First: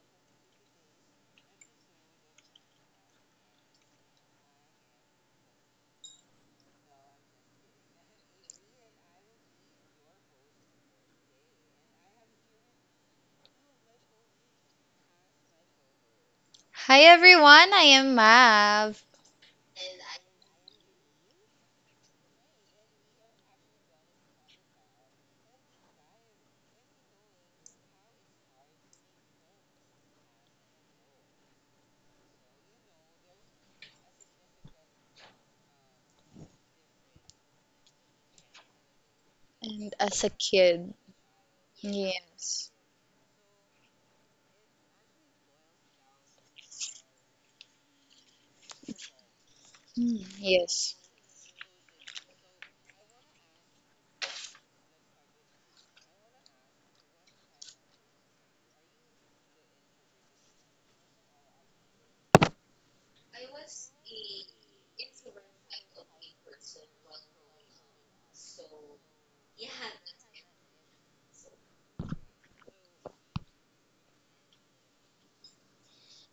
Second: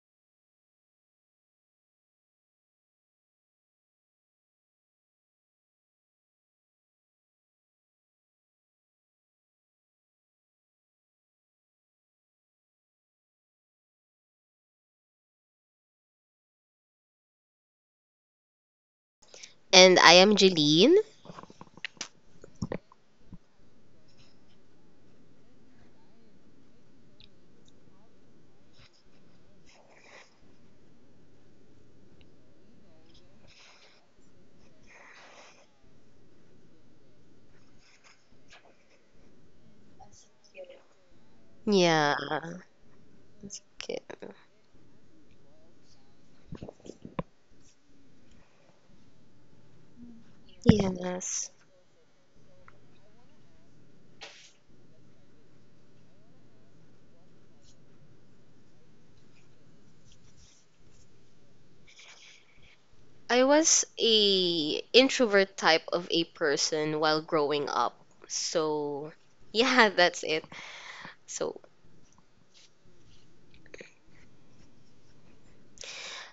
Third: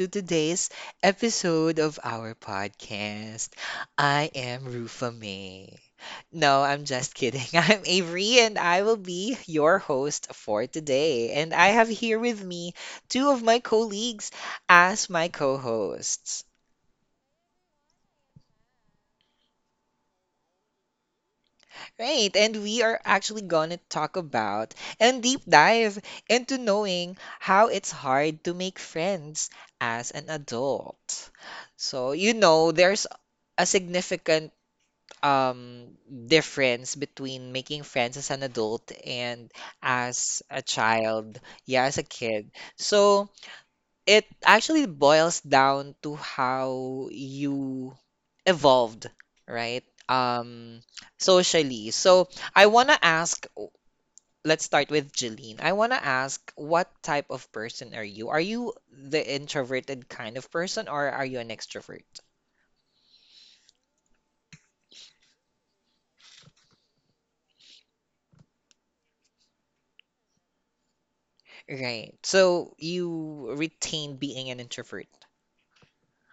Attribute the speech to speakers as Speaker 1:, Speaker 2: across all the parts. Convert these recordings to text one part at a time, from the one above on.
Speaker 1: to today's episode of our podcast. I am Rufa May. No, I'm just kidding. I'm Avery, and I will be your host for today. And I have here with me two of my colleagues as my co hosts.
Speaker 2: Hi everyone, I am Mav.
Speaker 3: And I am Jeline.
Speaker 1: Right, and we are actually gonna talk about and deep dive into knowing how it's hard to make friends as an adult. So, there's a significant um, difference between making friends as an adult and
Speaker 2: And as a
Speaker 1: as a
Speaker 2: kid,
Speaker 1: child, yeah, as a
Speaker 3: Yeah.
Speaker 1: kid.
Speaker 2: yes.
Speaker 1: So,
Speaker 3: Okay.
Speaker 1: it actually boils down to how you evolved, right?
Speaker 2: Mm,
Speaker 1: Um,
Speaker 2: yes.
Speaker 3: Yes.
Speaker 1: socially. So I want to ask, let's start with Jeline. I want to ask, what type of person are you? Are you the introverted kind of person or are you an extrovert?
Speaker 3: I was a introvert type of a person while growing up. So, yeah, that's it. So,
Speaker 1: Right. So you retain being an introvert.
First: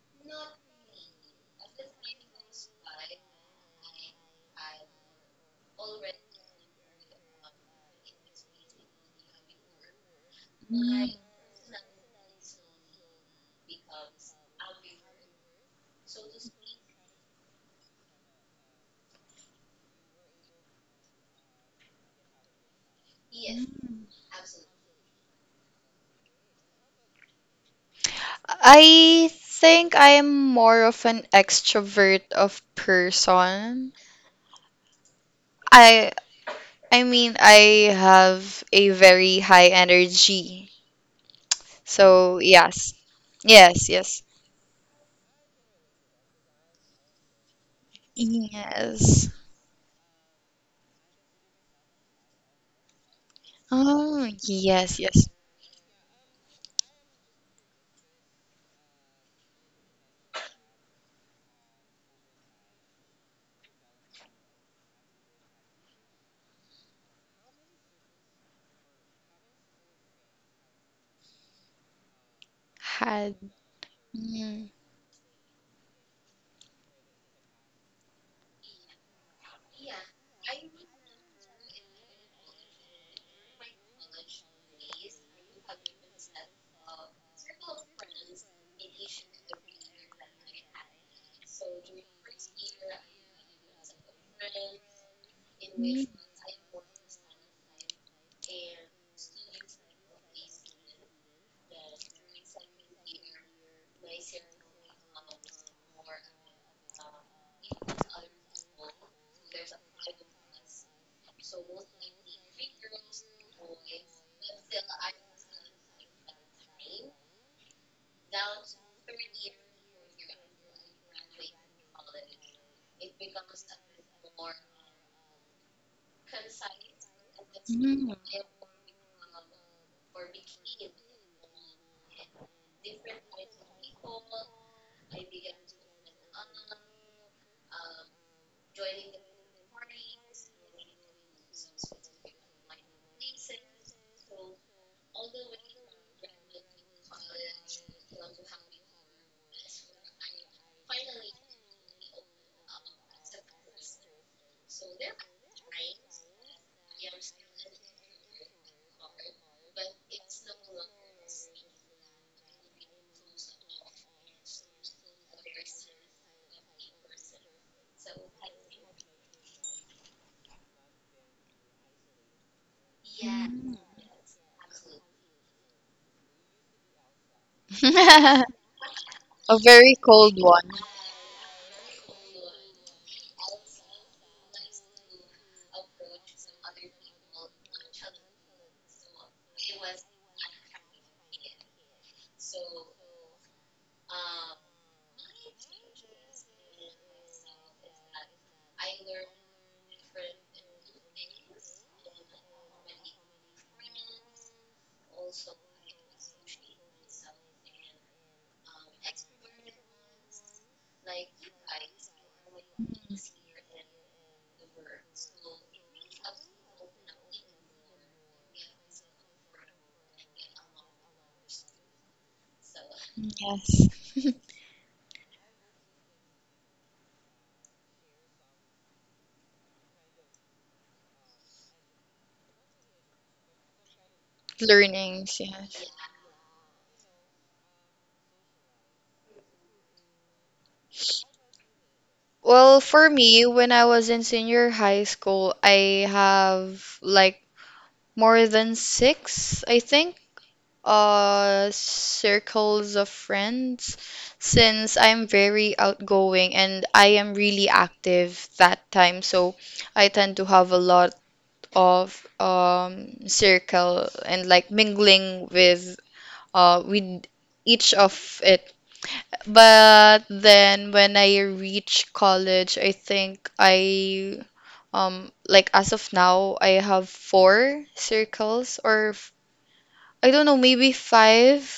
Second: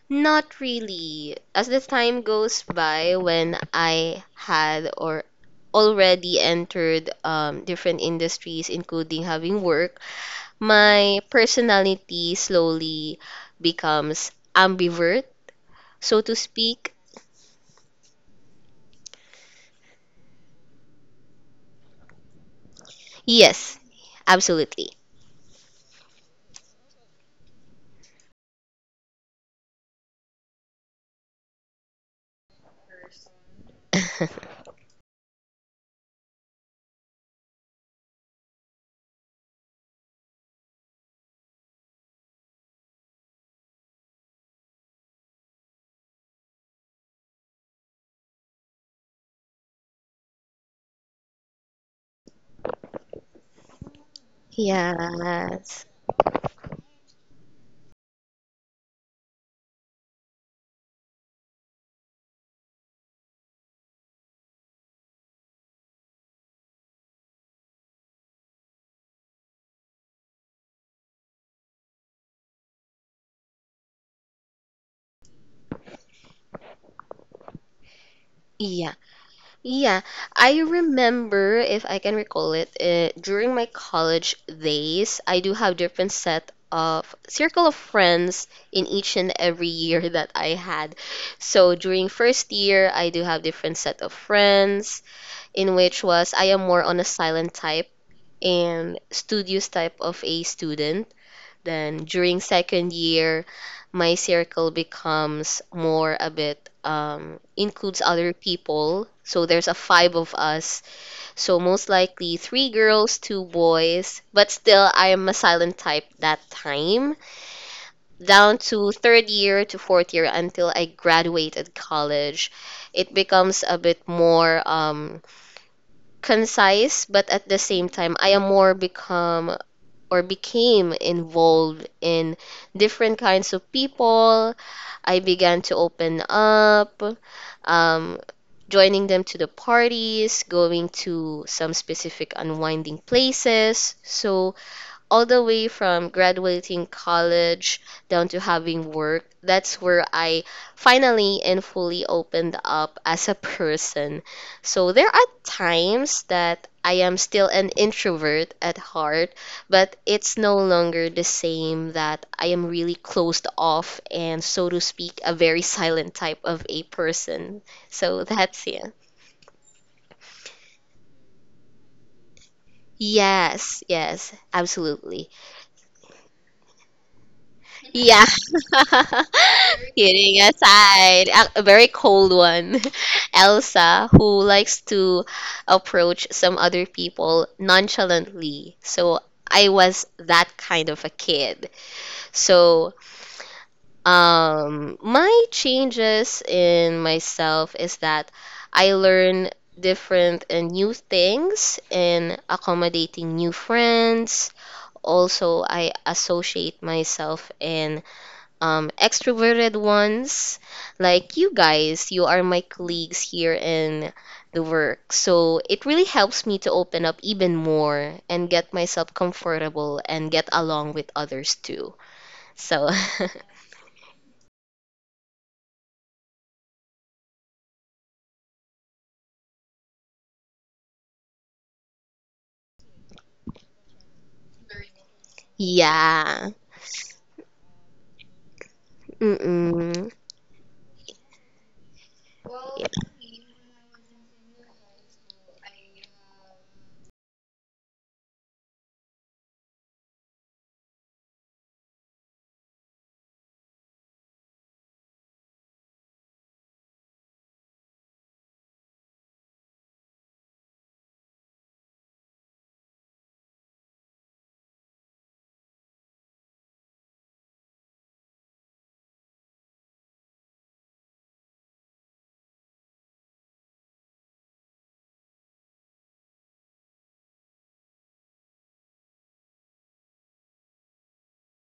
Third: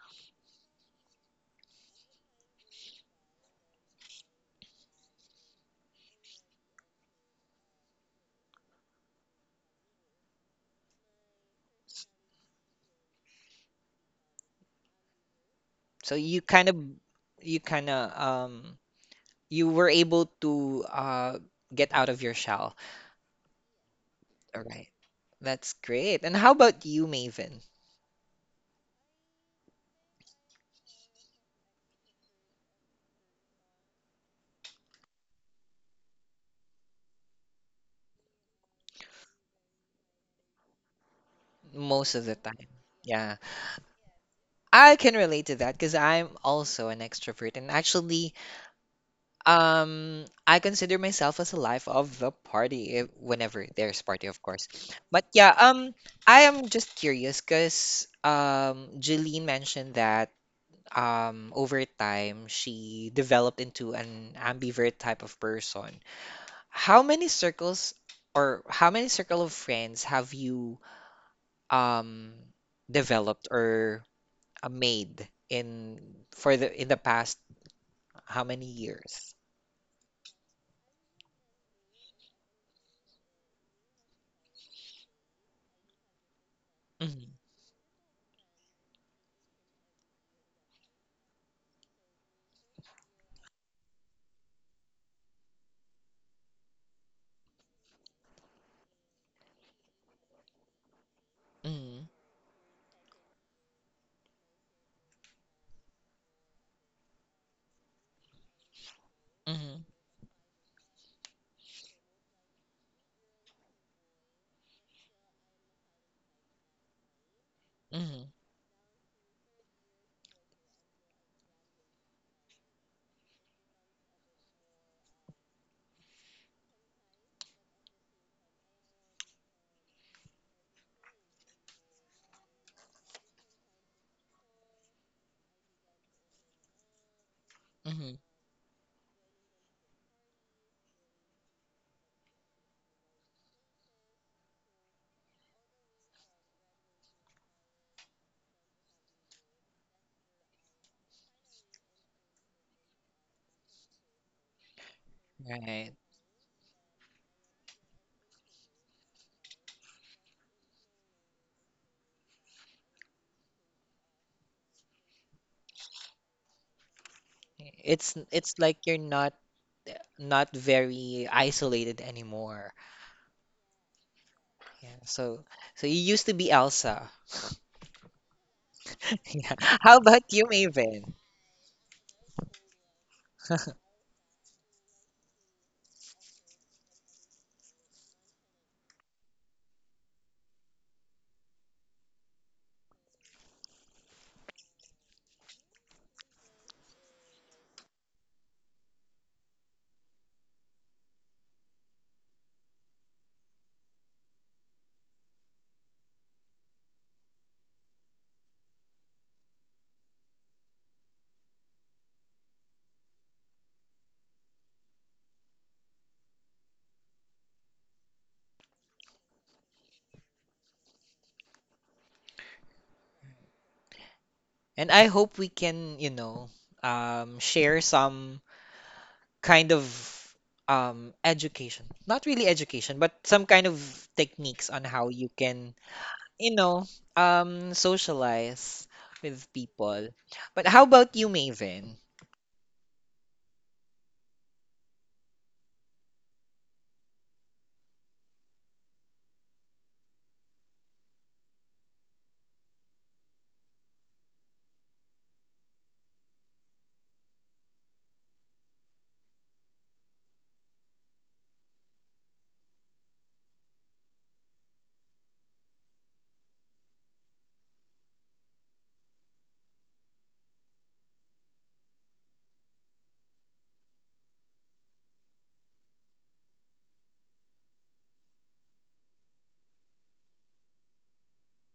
Speaker 3: not really. As the time goes by when I had or already entered different industries including having work,
Speaker 2: Mm,
Speaker 3: my personality slowly becomes ambivert,
Speaker 1: So
Speaker 3: so to speak.
Speaker 1: you kind of, um, you were able to get out of your shell.
Speaker 3: Yes,
Speaker 2: mm.
Speaker 1: All
Speaker 3: absolutely.
Speaker 1: right. That's great. And how about you, Maven?
Speaker 2: I think I am more of an extrovert of person. I I mean I have a very high energy.
Speaker 1: Most of the
Speaker 2: So
Speaker 1: time.
Speaker 2: yes.
Speaker 1: Yeah.
Speaker 2: Yes, yes.
Speaker 1: I can relate to that, because I'm also an extrovert, and actually
Speaker 2: Yes.
Speaker 1: I consider myself as a life of the party, if, whenever there's party,
Speaker 2: Oh,
Speaker 1: of course.
Speaker 2: yes, yes.
Speaker 1: But yeah,
Speaker 3: Yes.
Speaker 1: I am just curious because Jeline mentioned that over time she developed into an ambivert type of person. How many circles or how many circle of friends have you um
Speaker 2: Had.
Speaker 1: developed or
Speaker 2: Mm,
Speaker 1: made in the past how many
Speaker 3: Yeah.
Speaker 1: years?
Speaker 3: Yeah. I remember, if I can recall it, during my college days, I do have different set of
Speaker 1: Mhm.
Speaker 3: circle of friends in each and every year that I had. So during first year, I do have different set of friends in which
Speaker 2: mm,
Speaker 3: was I am more on a silent type and studious type of a student. Then
Speaker 1: Mhm.
Speaker 3: during second year, my circle becomes more a bit includes other people. So there's a
Speaker 1: Mhm.
Speaker 3: five of us. So most likely three girls, two boys. But still, I am a silent type that time.
Speaker 1: Mhm.
Speaker 3: Down to third year to fourth year until I graduated college, it becomes a bit more concise. But at the same
Speaker 2: mm.
Speaker 3: time, I am more become or became involved in different kinds of people. I began to open up, um,
Speaker 1: Mhm.
Speaker 3: joining them to the parties, going to some specific unwinding places. So all the way from graduating college down to having work, that's where I finally and fully opened up as a person. So there are
Speaker 1: Right.
Speaker 3: times that I am still an introvert at heart, but it's no longer the same that I am really closed off and, so to speak, a very silent type of a person.
Speaker 1: It's
Speaker 3: So
Speaker 1: it's
Speaker 3: that's
Speaker 1: like
Speaker 3: it.
Speaker 1: you're not very isolated anymore.
Speaker 3: Yes, yes,
Speaker 1: Yeah.
Speaker 3: absolutely.
Speaker 1: So you used to be Elsa.
Speaker 3: Yeah.
Speaker 2: Mm.
Speaker 1: Yeah.
Speaker 2: A very
Speaker 1: How about
Speaker 2: cold
Speaker 3: Kidding
Speaker 1: you,
Speaker 2: one.
Speaker 1: Maven?
Speaker 3: aside, a very cold one. Elsa, who likes to approach some other people nonchalantly. So I was that kind of a kid. So my changes in myself is that I learn different and new things in accommodating new friends. Also, I associate myself in extroverted ones, like you guys, you are my colleagues here in the work. So it really helps me to open up even more and get myself comfortable and get along with others too. So,
Speaker 2: Yes.
Speaker 1: And I hope we can, share some kind of education, not really education but some kind of techniques on how you
Speaker 2: Learnings,
Speaker 1: can
Speaker 2: yes.
Speaker 3: yeah.
Speaker 1: you know socialize with
Speaker 3: Mm-mm.
Speaker 1: people. But how about you, Maven?
Speaker 2: Well,
Speaker 3: Yeah.
Speaker 2: for me, when I was in senior high school, I have like more than six, I think, circles of friends since I'm very outgoing and I am really active that time. So I tend to have a lot of circle and like mingling with each of it. But then when I reach college, I think I like as of now I have four circles I don't know maybe five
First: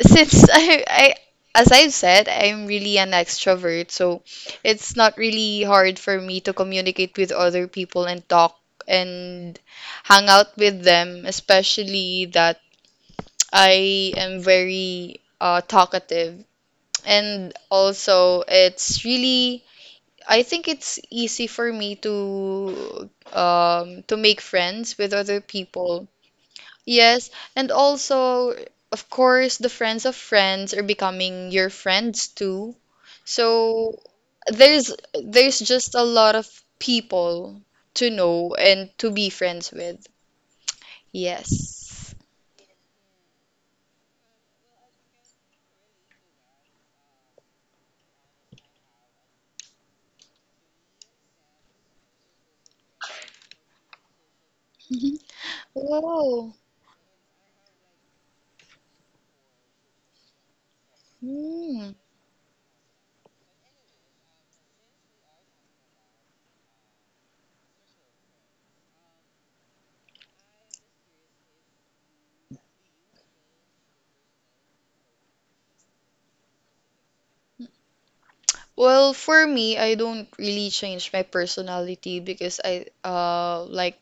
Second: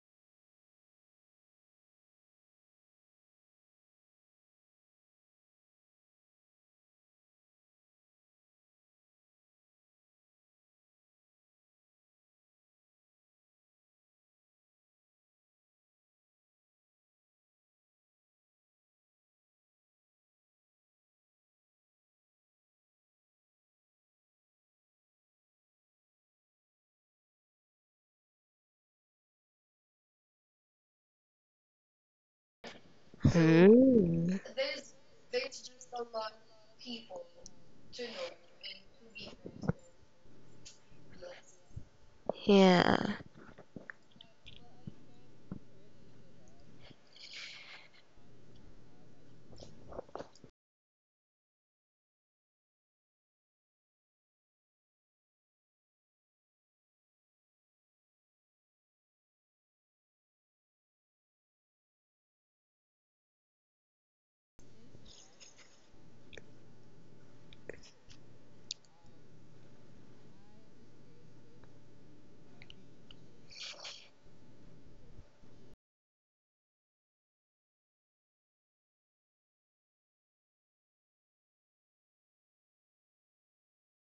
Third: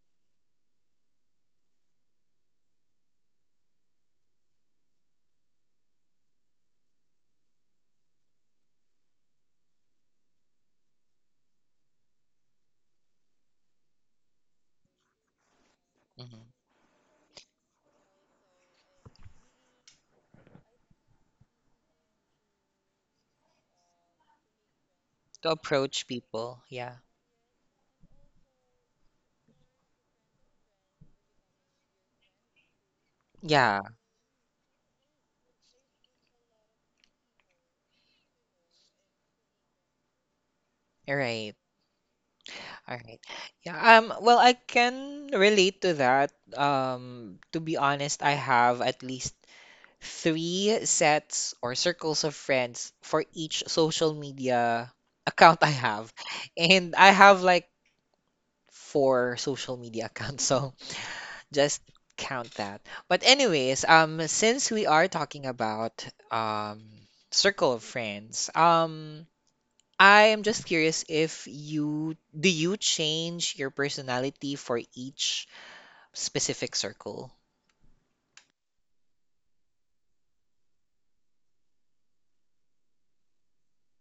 Speaker 2: since I as I've said, I'm really an extrovert, so it's not really hard for me to communicate with other people and talk and hang out with them, especially that I am very talkative.
Speaker 1: Mhm.
Speaker 2: And also, it's really, I think it's easy for me to make friends with other
Speaker 1: To approach
Speaker 2: people.
Speaker 1: people, yeah.
Speaker 2: Yes, and also, of course, the friends of friends are becoming your friends too.
Speaker 1: Yeah.
Speaker 2: So
Speaker 3: Hmm.
Speaker 2: there's just a lot of people to know and to be friends with.
Speaker 1: All right.
Speaker 2: Yes.
Speaker 1: All
Speaker 3: Yeah.
Speaker 1: right. Yeah, well, I can relate to that. To be honest, I have at least three sets or circles of friends for each social media account I have.
Speaker 2: Whoa.
Speaker 1: And I have like four social media accounts, so just
Speaker 2: Hmm.
Speaker 1: count that. But anyways, since we are talking about circle of friends, I am just curious, if you do you change your personality for each specific circle?
Speaker 2: Well, for me, I don't really change my personality because I like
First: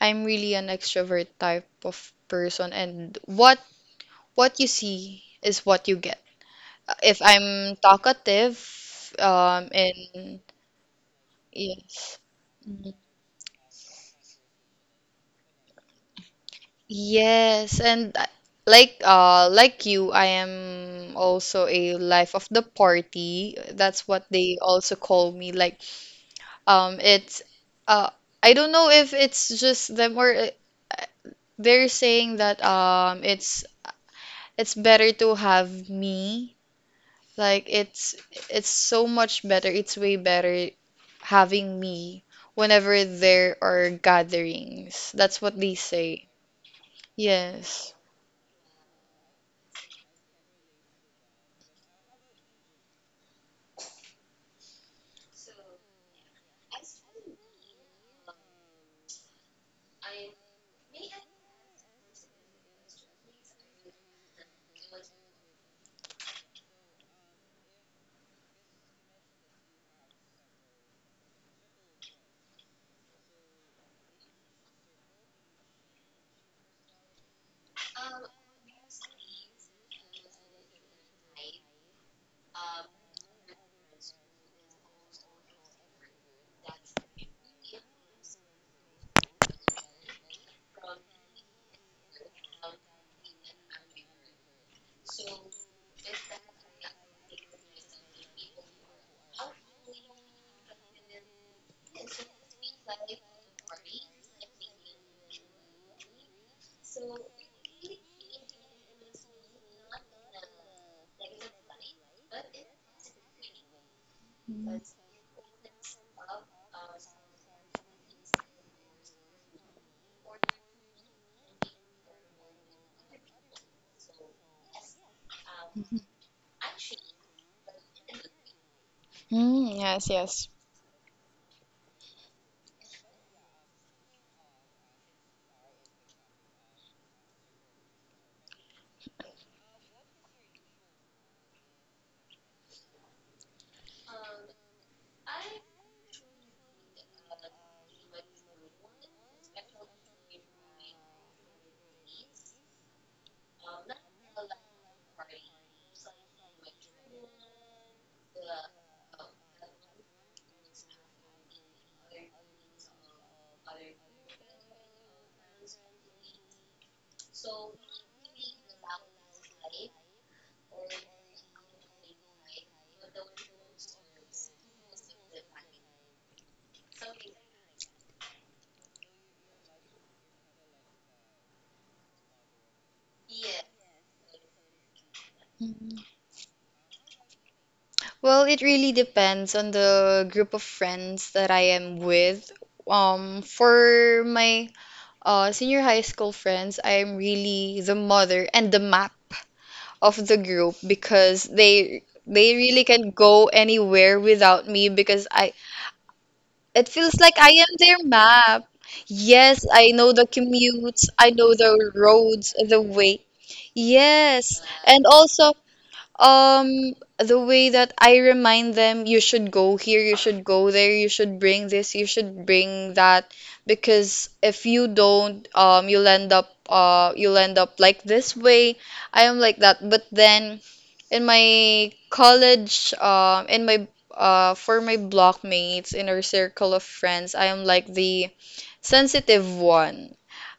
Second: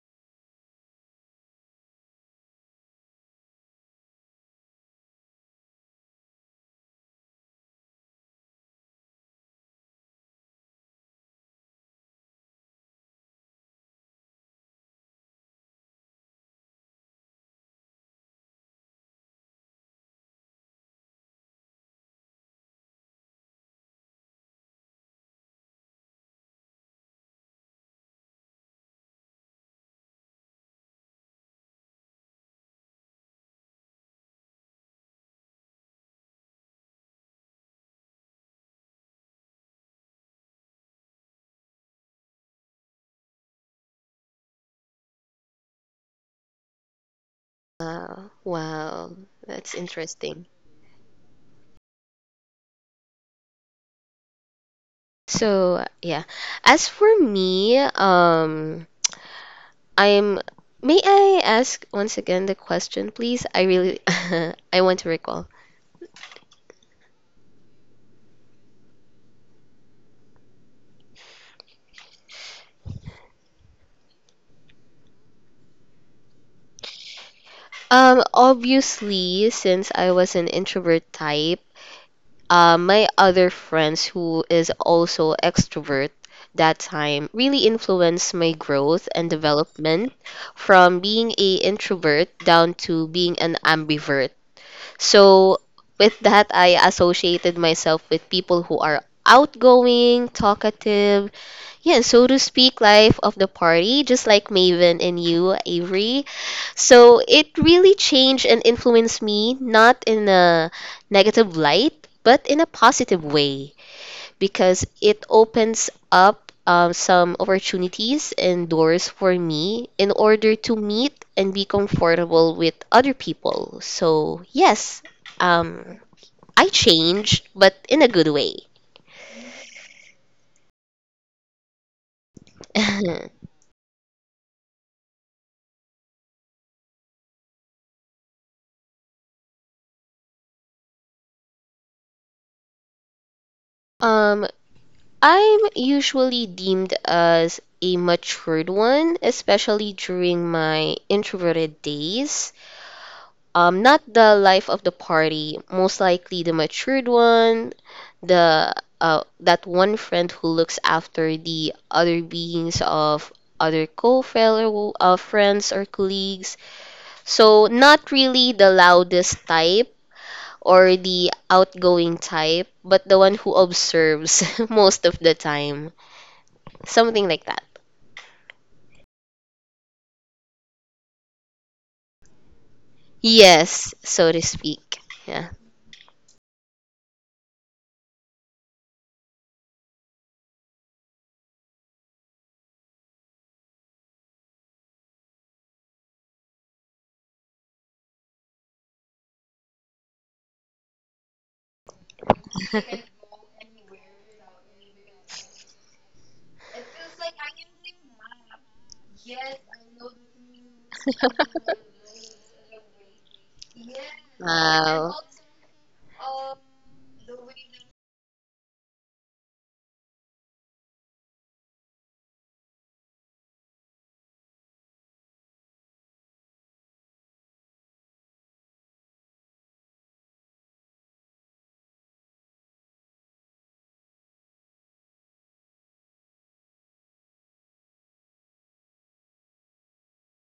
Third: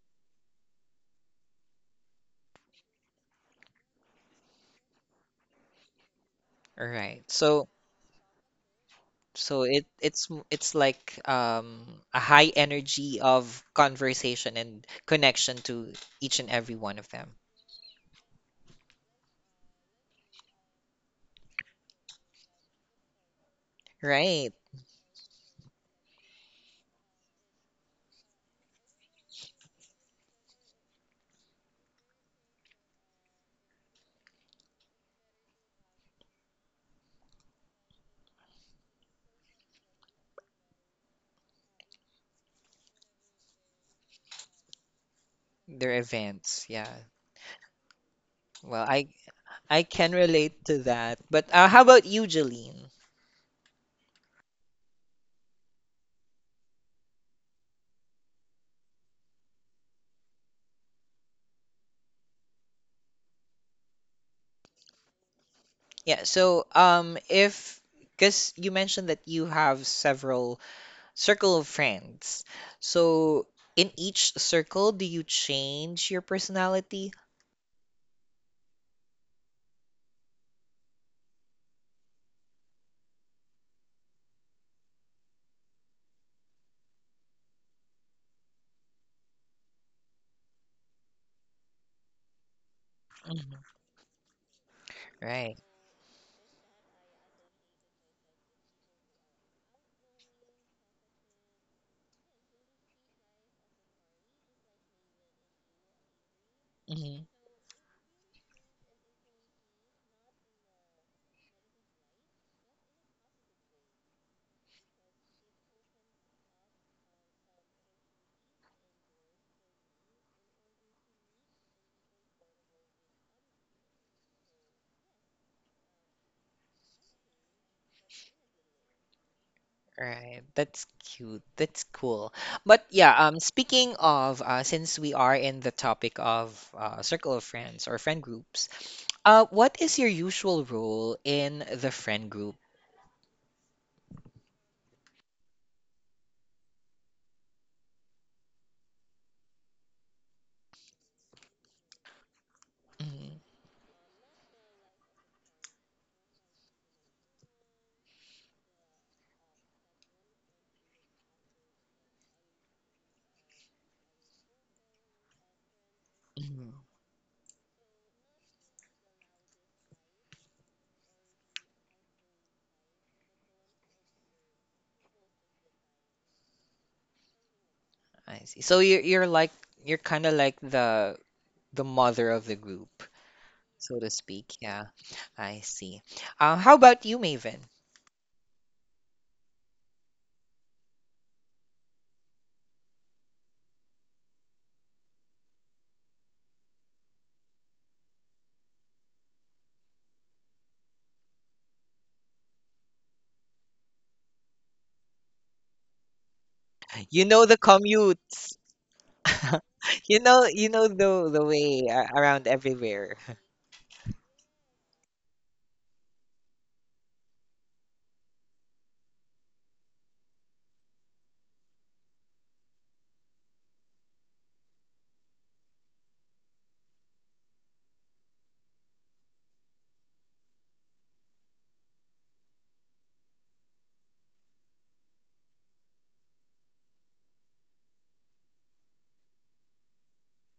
Speaker 2: I'm really an extrovert type of person, and what you see is what you get.
Speaker 1: All
Speaker 2: If
Speaker 1: right.
Speaker 2: I'm
Speaker 1: So
Speaker 2: talkative,
Speaker 1: It it's
Speaker 2: in,
Speaker 1: m- it's like
Speaker 2: yes,
Speaker 1: a high
Speaker 2: mhm,
Speaker 1: energy of conversation and connection to each and every one of them,
Speaker 2: yes, and like you, I am also a life of the party. That's what
Speaker 1: right?
Speaker 2: they also call me. Like, it's, uh, I don't know if it's just them or, they're saying that, it's better to have me. Like it's so much better. It's way better having me whenever there are gatherings. That's what they
Speaker 1: Their
Speaker 2: say.
Speaker 1: events, yeah.
Speaker 2: Yes.
Speaker 3: Wow.
Speaker 1: Well, I
Speaker 3: Wow. That's
Speaker 1: I can
Speaker 3: interesting.
Speaker 1: relate to that. But how about you, Jeline?
Speaker 3: So, yeah. As for me, I'm. May I ask once again the question, please? I really, I want to recall.
Speaker 1: Yeah. So if because you mentioned that you have several circle of friends. So, in each circle, do you change your personality?
Speaker 3: Obviously, since I was an introvert type, my other friends who is also extrovert that time really influenced my growth and development from being a introvert down to being an
Speaker 1: Mhm.
Speaker 3: ambivert.
Speaker 1: Right.
Speaker 3: So with that, I associated myself with people who are outgoing, talkative, yeah, so to speak, life of the party, just like Maven and you, Avery. So
Speaker 1: Mhm.
Speaker 3: it really changed and influenced me, not in a negative light, but in a positive way, because it opens up some opportunities and doors for me in order to meet and be comfortable with other people. So, yes,
Speaker 2: Mm.
Speaker 3: um, I changed, but in a good way.
Speaker 2: Mm, yes,
Speaker 1: Right.
Speaker 2: yes.
Speaker 1: That's cute. That's cool. But yeah, speaking of, since we are in the topic of circle of friends or friend groups, what is your usual role in the friend group?
Speaker 3: Um, I'm usually deemed as a matured one, especially during my introverted days.
Speaker 1: Mhm.
Speaker 3: Not the life of the party, most likely the matured one, the that one friend who looks after the other beings of other co-fellow friends or colleagues.
Speaker 1: Mhm.
Speaker 3: So not really the loudest type or the outgoing type, but the one who observes most of the time. Something like that.
Speaker 1: I see. So you're kind of like the mother of the group,
Speaker 3: Yes,
Speaker 1: so to
Speaker 3: so to
Speaker 1: speak. Yeah.
Speaker 3: speak. Yeah.
Speaker 1: I
Speaker 2: Mm.
Speaker 1: see. How about you, Maven?
Speaker 2: Well, it really depends on the group of friends that I am with. For my senior high school friends, I am really the mother and the map of the group, because they really can not go anywhere without me, because I it feels
Speaker 1: You
Speaker 2: like
Speaker 1: know
Speaker 2: I
Speaker 1: the
Speaker 2: am their
Speaker 1: commutes.
Speaker 2: map. Yes, I know
Speaker 1: You
Speaker 2: the
Speaker 1: know you know
Speaker 2: commutes,
Speaker 1: the
Speaker 2: I
Speaker 1: the
Speaker 2: know
Speaker 1: way,
Speaker 2: the
Speaker 1: around
Speaker 2: roads, the
Speaker 1: everywhere.
Speaker 2: way. Yes. And
Speaker 3: Wow.
Speaker 2: also the way that I remind them you should go here, you should go there, you should bring this, you should bring that, because if you don't, you'll end up like this way. I am like that. But then in my college, in my, for my blockmates in our circle of friends, I am like the sensitive one,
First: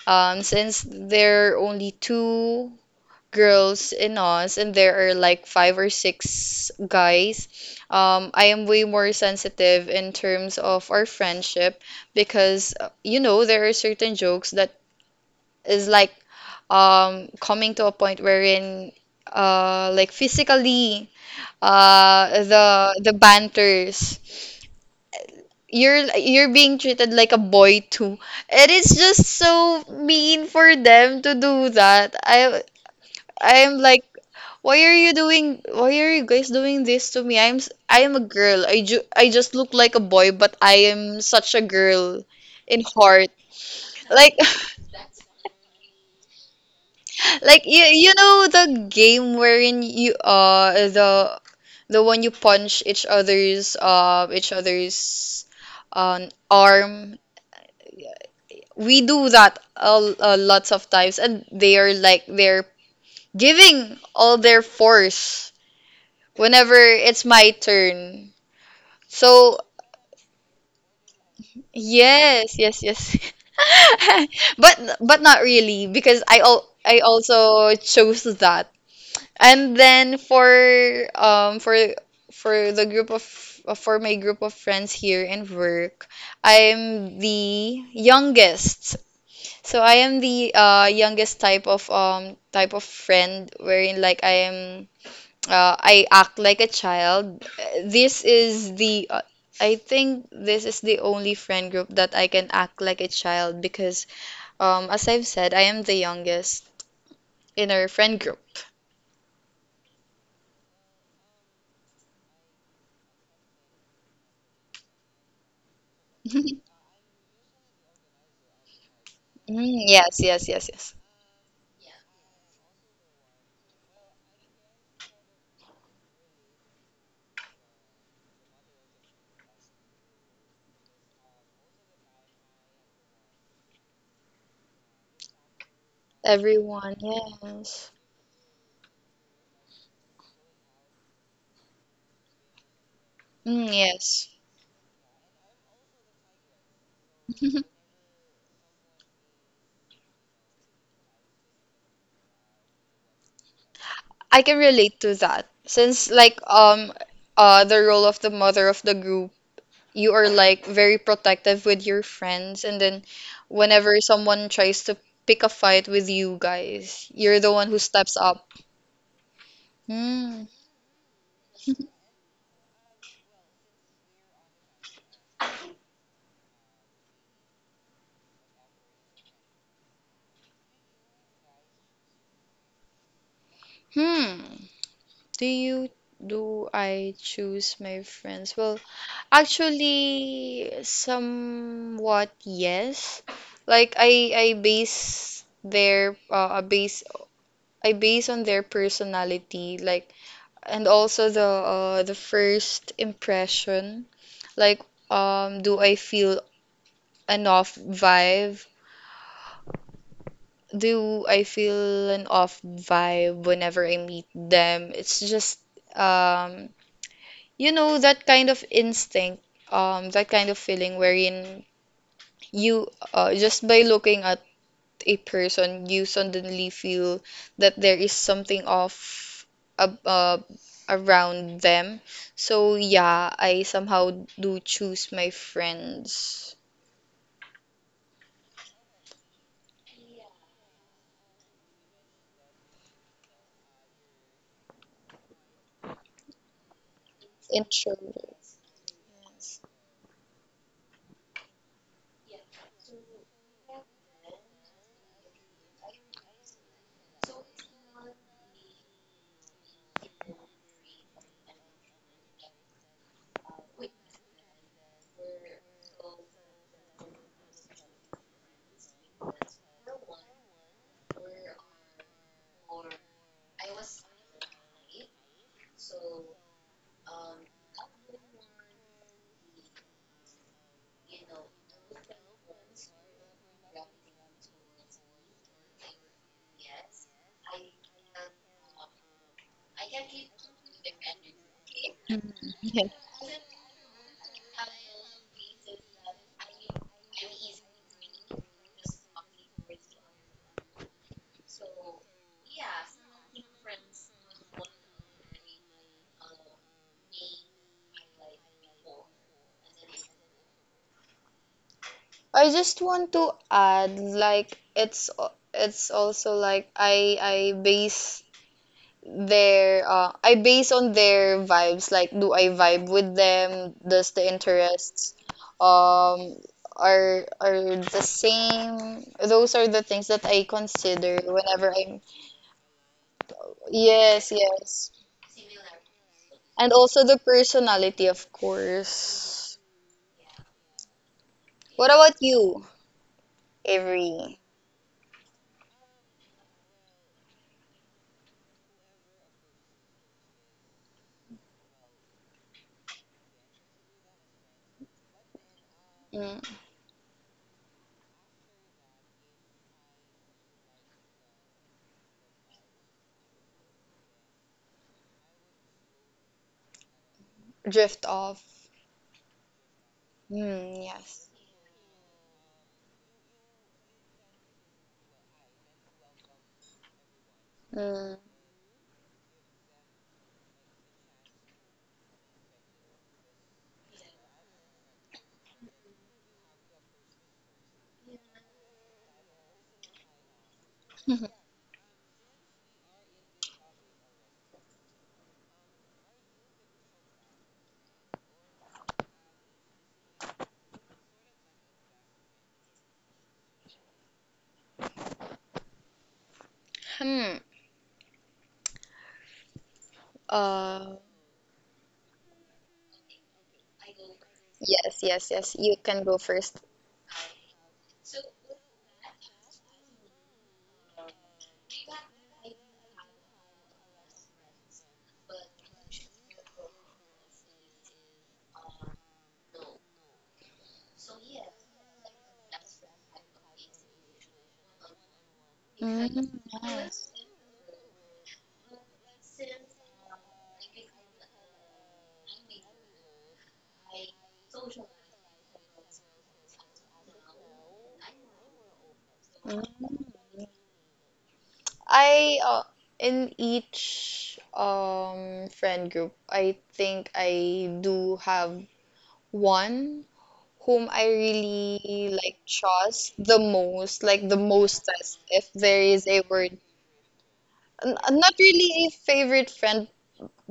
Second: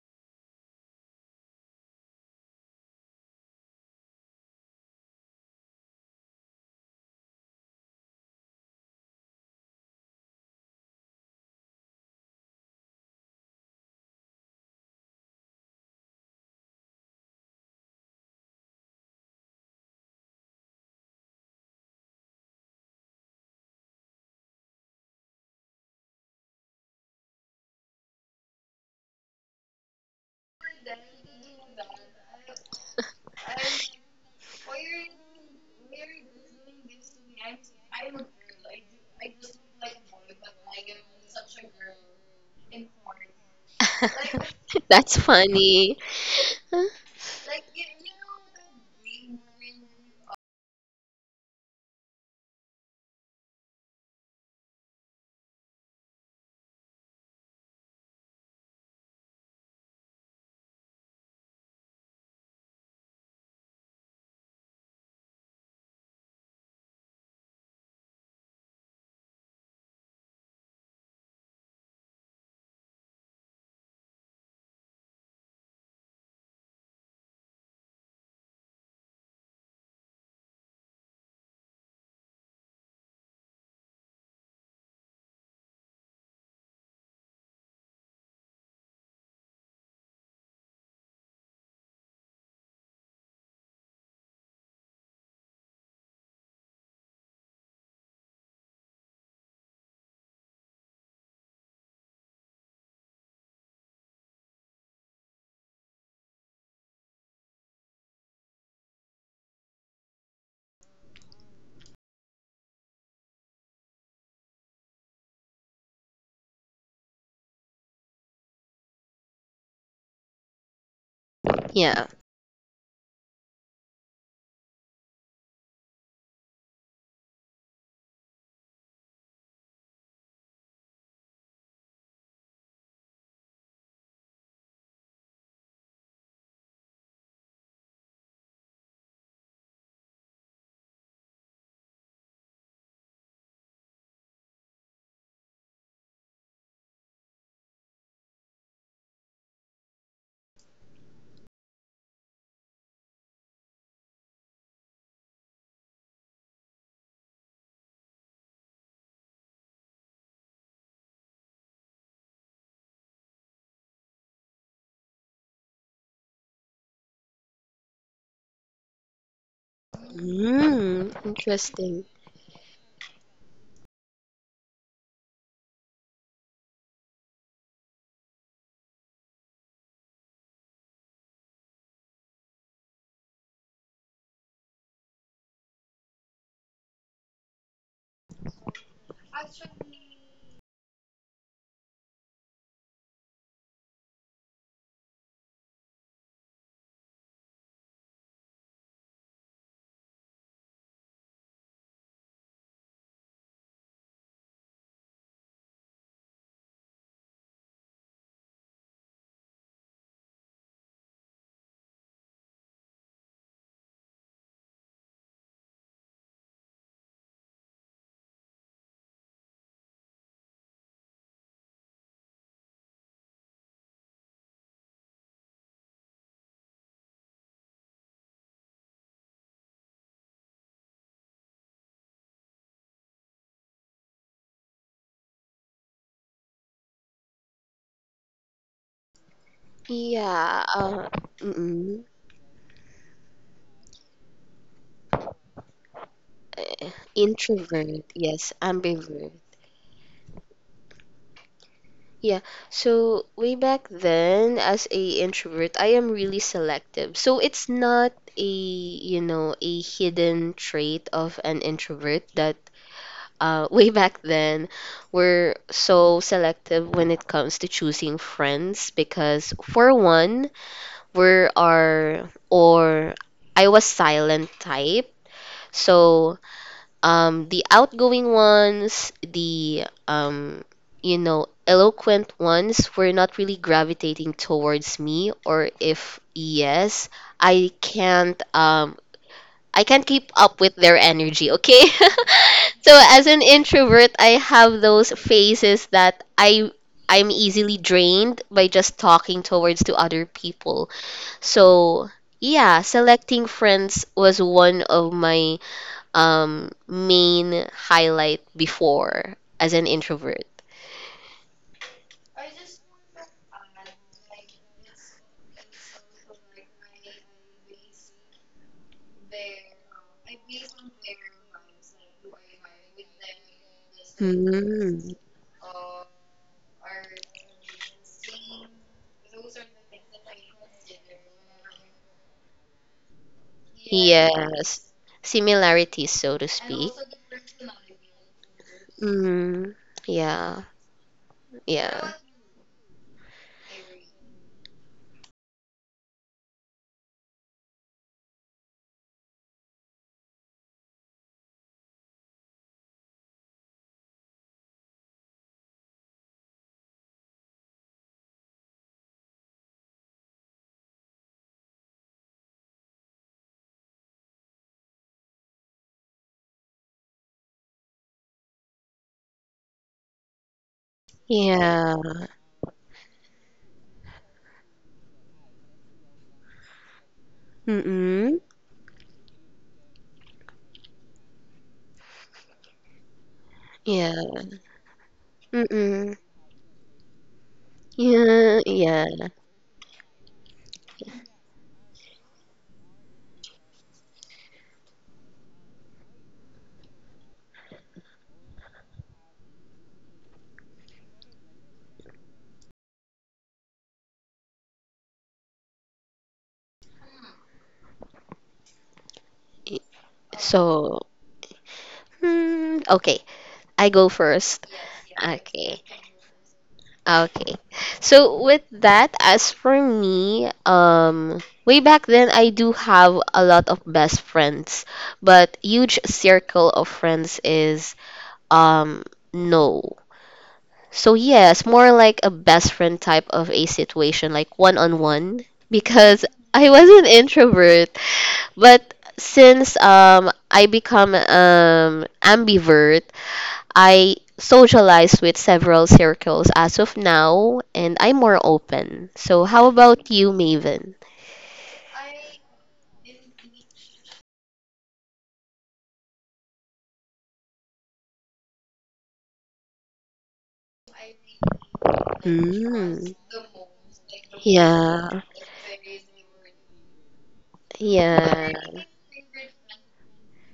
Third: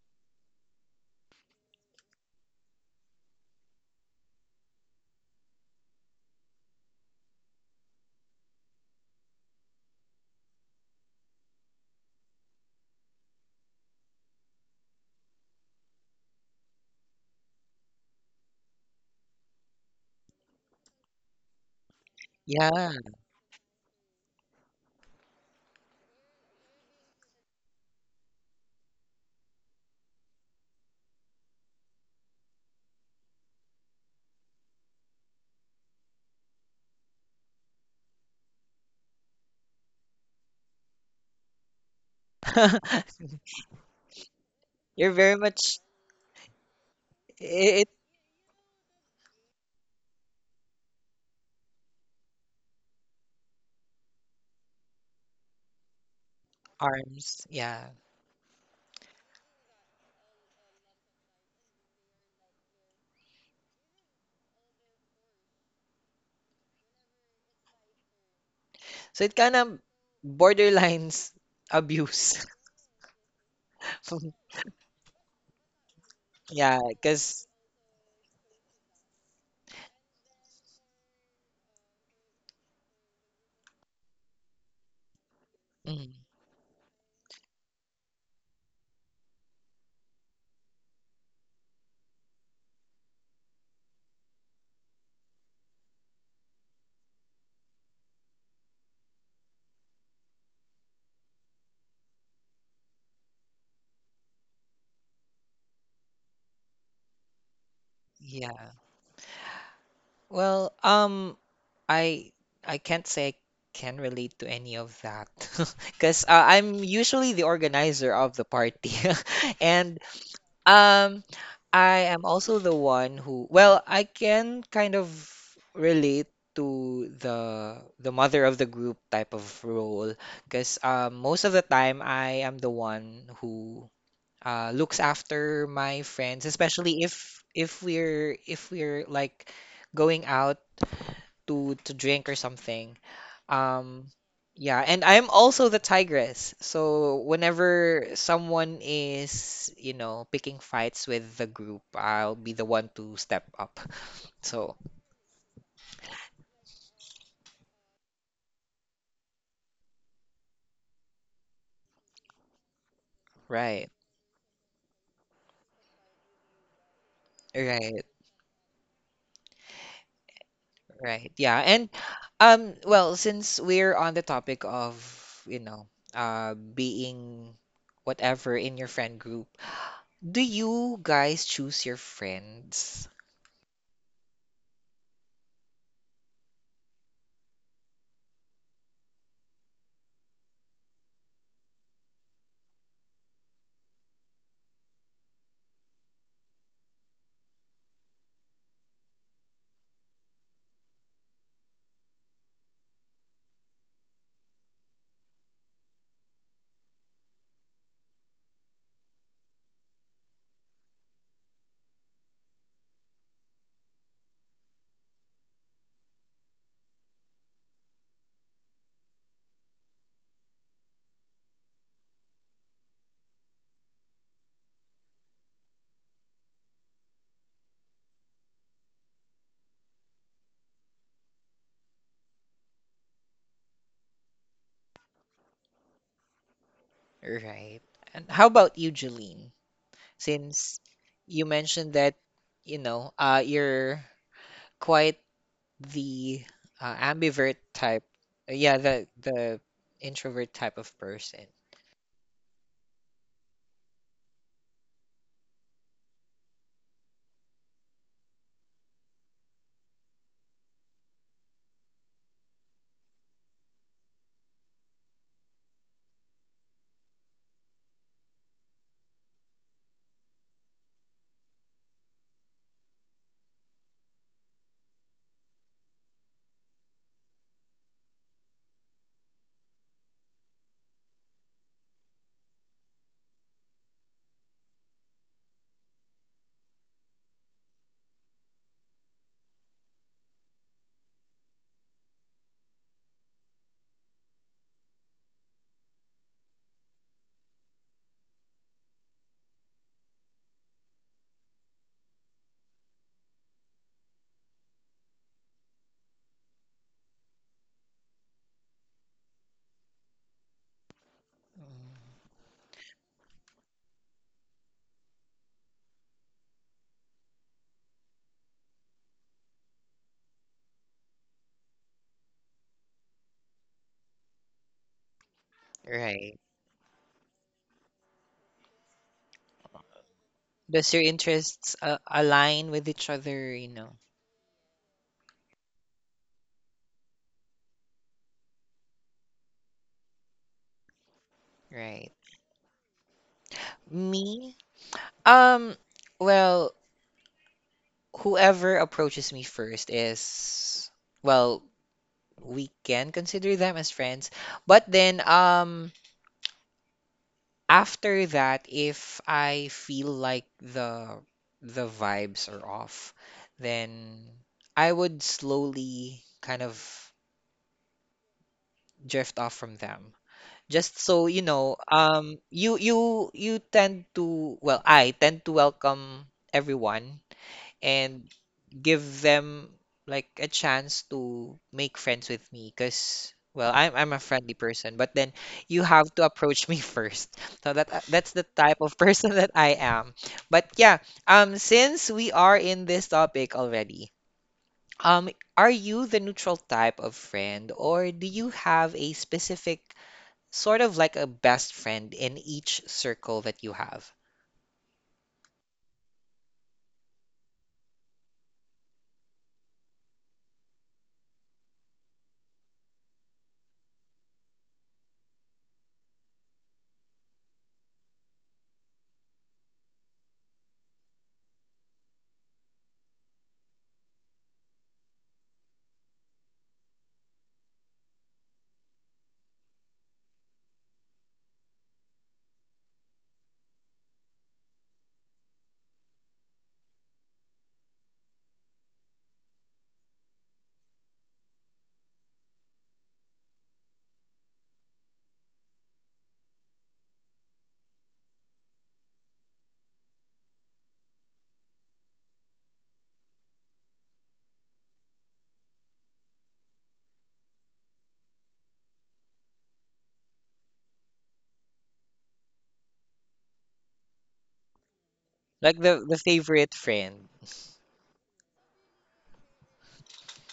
Speaker 2: since there are only two girls in us and there are like five or six guys. I am way more sensitive in terms of our friendship, because, you know, there are certain jokes that is like, coming to a point wherein, like physically,
Speaker 1: Yeah.
Speaker 2: the banters, you're being treated like a boy too. It is just so mean for them to do that. I'm like, why are you guys doing this to me? I am a girl. I just look like a boy, but I am such a girl in heart, like.
Speaker 1: You're
Speaker 3: That's
Speaker 1: very much
Speaker 3: funny.
Speaker 2: Like you,
Speaker 1: it
Speaker 2: you know the game wherein you, the one you punch each other's arm.
Speaker 1: harms. Yeah.
Speaker 2: We do that a lots of times, and they are like, they're giving all their force whenever it's my turn.
Speaker 1: So it
Speaker 2: So
Speaker 1: kind of borderlines abuse.
Speaker 2: yes, yes, yes. But not really, because
Speaker 1: Yeah,
Speaker 2: I
Speaker 1: because.
Speaker 2: also chose that. And then um for for the group of for my group of friends here in work, I'm the youngest. So I am the youngest type of friend wherein like I am, I act like a child. This is the I think this is the only friend group that I can act like a child, because as I've said, I am the youngest in our friend group.
Speaker 1: Yeah. Well, I I can't say I can relate to any of that, because I'm usually the organizer of the party,
Speaker 2: Mm,
Speaker 1: and
Speaker 2: yes, yes, yes, yes.
Speaker 1: Um,
Speaker 3: Yeah.
Speaker 1: I am also the one who, well, I can kind of relate to the mother of the group type of role, because most of the time I am the one who looks after my friends,
Speaker 2: Everyone,
Speaker 1: especially
Speaker 2: yes.
Speaker 1: if we're like going out to drink or something.
Speaker 2: Mm,
Speaker 1: Um,
Speaker 2: yes.
Speaker 1: yeah, and I'm also the tigress. So whenever someone is picking fights with the group, I'll be the one to step up.
Speaker 2: I can
Speaker 1: So,
Speaker 2: relate to that. Since like, the role of the mother of the group, you are like very protective with your friends, and then whenever
Speaker 1: right,
Speaker 2: someone tries to pick a fight with you guys, you're the one who
Speaker 1: right,
Speaker 2: steps up. Hmm.
Speaker 3: Mm,
Speaker 1: right. Yeah, and
Speaker 3: interesting.
Speaker 1: well, since we're on the topic of being whatever in your friend group, do you guys choose your friends?
Speaker 2: Hmm. Do you do I choose my friends? Well, actually, somewhat yes. Like I base their I base on their personality, like, and also the first impression. Like, do I feel an off vibe? Do I feel an off vibe whenever I meet them? It's just um. You know that kind of instinct, that kind of feeling wherein you just by looking at a person you suddenly feel that there is something off, ab around them. So yeah, I somehow do choose my friends.
Speaker 1: Right. And how about you, Jeline?
Speaker 3: Yeah.
Speaker 1: Since you mentioned
Speaker 3: Mm-mm.
Speaker 1: that, you're quite the
Speaker 3: Uh,
Speaker 1: ambivert
Speaker 3: introvert.
Speaker 1: type.
Speaker 3: Yes,
Speaker 1: Yeah
Speaker 3: ambivert.
Speaker 1: the introvert type of person.
Speaker 3: Yeah. So way back then, as a introvert, I am really selective. So it's not a, you know, a hidden trait of an introvert that way back then, we're so selective when it comes to choosing friends because, for one, we are our or I was silent type. So, the outgoing ones, the you know, eloquent ones were not really gravitating towards me, or if yes, I can't um I can't keep up with their energy, okay?
Speaker 2: Mm, yeah.
Speaker 3: So as an introvert, I have those phases that I'm easily drained by just talking towards to other people. So yeah, selecting friends was one of my main highlight before as an introvert.
Speaker 2: I just want to add, like, it's also like I base on their vibes. Like, do I vibe with them? Does the
Speaker 3: Mm.
Speaker 2: interests, um
Speaker 1: Right.
Speaker 2: are the same? Those are the things that I
Speaker 1: Does your
Speaker 2: consider
Speaker 1: interests
Speaker 2: whenever I'm.
Speaker 1: align with each other, you know?
Speaker 2: Yes,
Speaker 3: Yes.
Speaker 2: yes,
Speaker 3: Similarities, so to
Speaker 2: and
Speaker 3: speak.
Speaker 2: also the personality, of course.
Speaker 3: Mm. Yeah.
Speaker 2: What
Speaker 1: Right.
Speaker 3: Yeah.
Speaker 2: about you, Avery?
Speaker 1: Me? Um, well, whoever approaches me first is, well, we can consider them as friends. But then,
Speaker 2: Mm.
Speaker 1: after that, if I feel like the vibes are off, then I would slowly kind of
Speaker 2: Drift off.
Speaker 1: drift off from them.
Speaker 2: Mm,
Speaker 1: Just so
Speaker 2: yes.
Speaker 1: you know,
Speaker 3: Yeah.
Speaker 1: you you you tend to well, I tend to welcome everyone,
Speaker 2: Mm.
Speaker 1: and
Speaker 3: Mm-mm.
Speaker 1: give them like a chance to make friends with me, because well, I'm a
Speaker 3: Yeah.
Speaker 1: friendly person, but then you have
Speaker 3: Mm-mm.
Speaker 1: to approach me first, so that that's the
Speaker 3: Yeah.
Speaker 1: type of
Speaker 3: Yeah.
Speaker 1: person that I am. But yeah, since we are in this topic already, um are you the neutral type of friend, or do you have a specific sort of like a best friend in each circle that you have,
Speaker 2: Hmm.
Speaker 3: Y-
Speaker 2: Uh,
Speaker 3: So, hmm, okay. I go first.
Speaker 2: yes, yes, yes. You
Speaker 3: Okay.
Speaker 2: can go first.
Speaker 3: Okay. So with that, as for me, way back then I do have a lot of best friends, but huge circle of friends is um no. So yes, more like a best friend type of a situation, like one on one, because
Speaker 2: Mm,
Speaker 3: I was an
Speaker 2: yes.
Speaker 3: introvert, but since I become ambivert, I socialize with several circles as of now, and I'm more open. So how
Speaker 2: Mm.
Speaker 3: about you, Maven?
Speaker 2: I In each friend group, I think I do have one whom I really like
Speaker 3: Mm.
Speaker 2: trust the most, like the mostest,
Speaker 3: Yeah,
Speaker 2: if
Speaker 1: like
Speaker 2: there is
Speaker 1: the
Speaker 2: a word.
Speaker 1: favorite friend
Speaker 2: Not
Speaker 3: yeah.
Speaker 2: really a favorite friend,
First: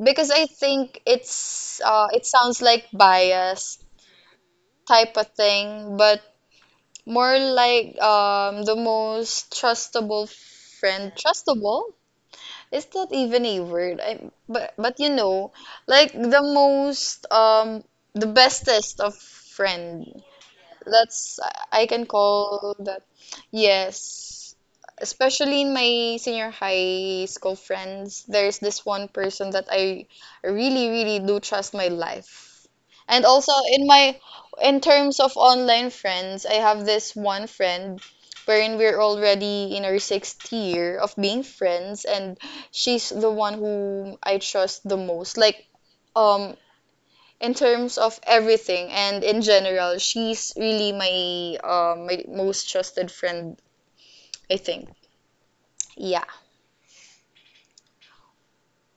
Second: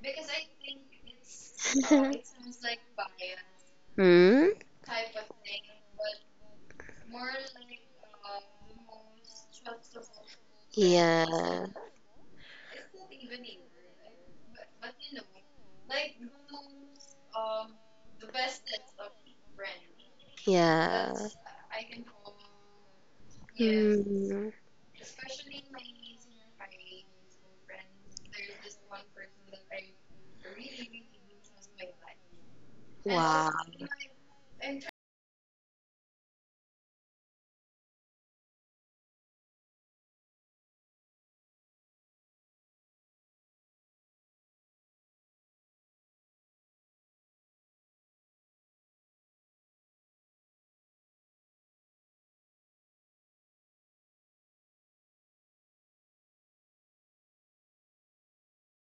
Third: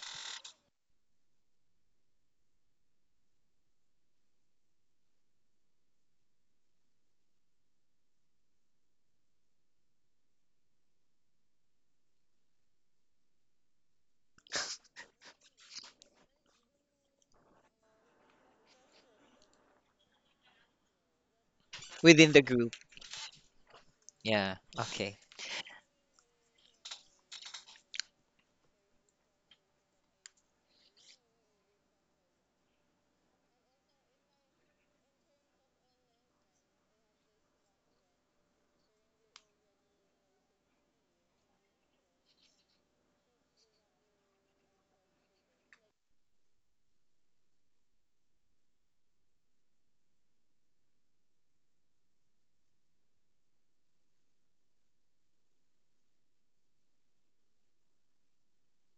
Speaker 2: because I think it sounds like bias
Speaker 3: Hmm.
Speaker 2: type of thing, but more like the most trustable friend.
Speaker 3: Yeah,
Speaker 2: Trustable? Is that even a word? I, but like the most, the bestest of friend.
Speaker 3: yeah.
Speaker 2: That's, I can
Speaker 1: within the group?
Speaker 2: call that,
Speaker 3: Mm,
Speaker 2: yes.
Speaker 1: Yeah. Okay.
Speaker 2: Especially in my senior high school friends, there's this one person that I really, really do trust my life. And
Speaker 3: wow.
Speaker 2: also in in terms of online friends, I have this one friend wherein we're already in our sixth year of being friends, and she's the one whom I trust the most. Like, um, in terms of everything and in general, she's really my most trusted friend, I think. Yeah.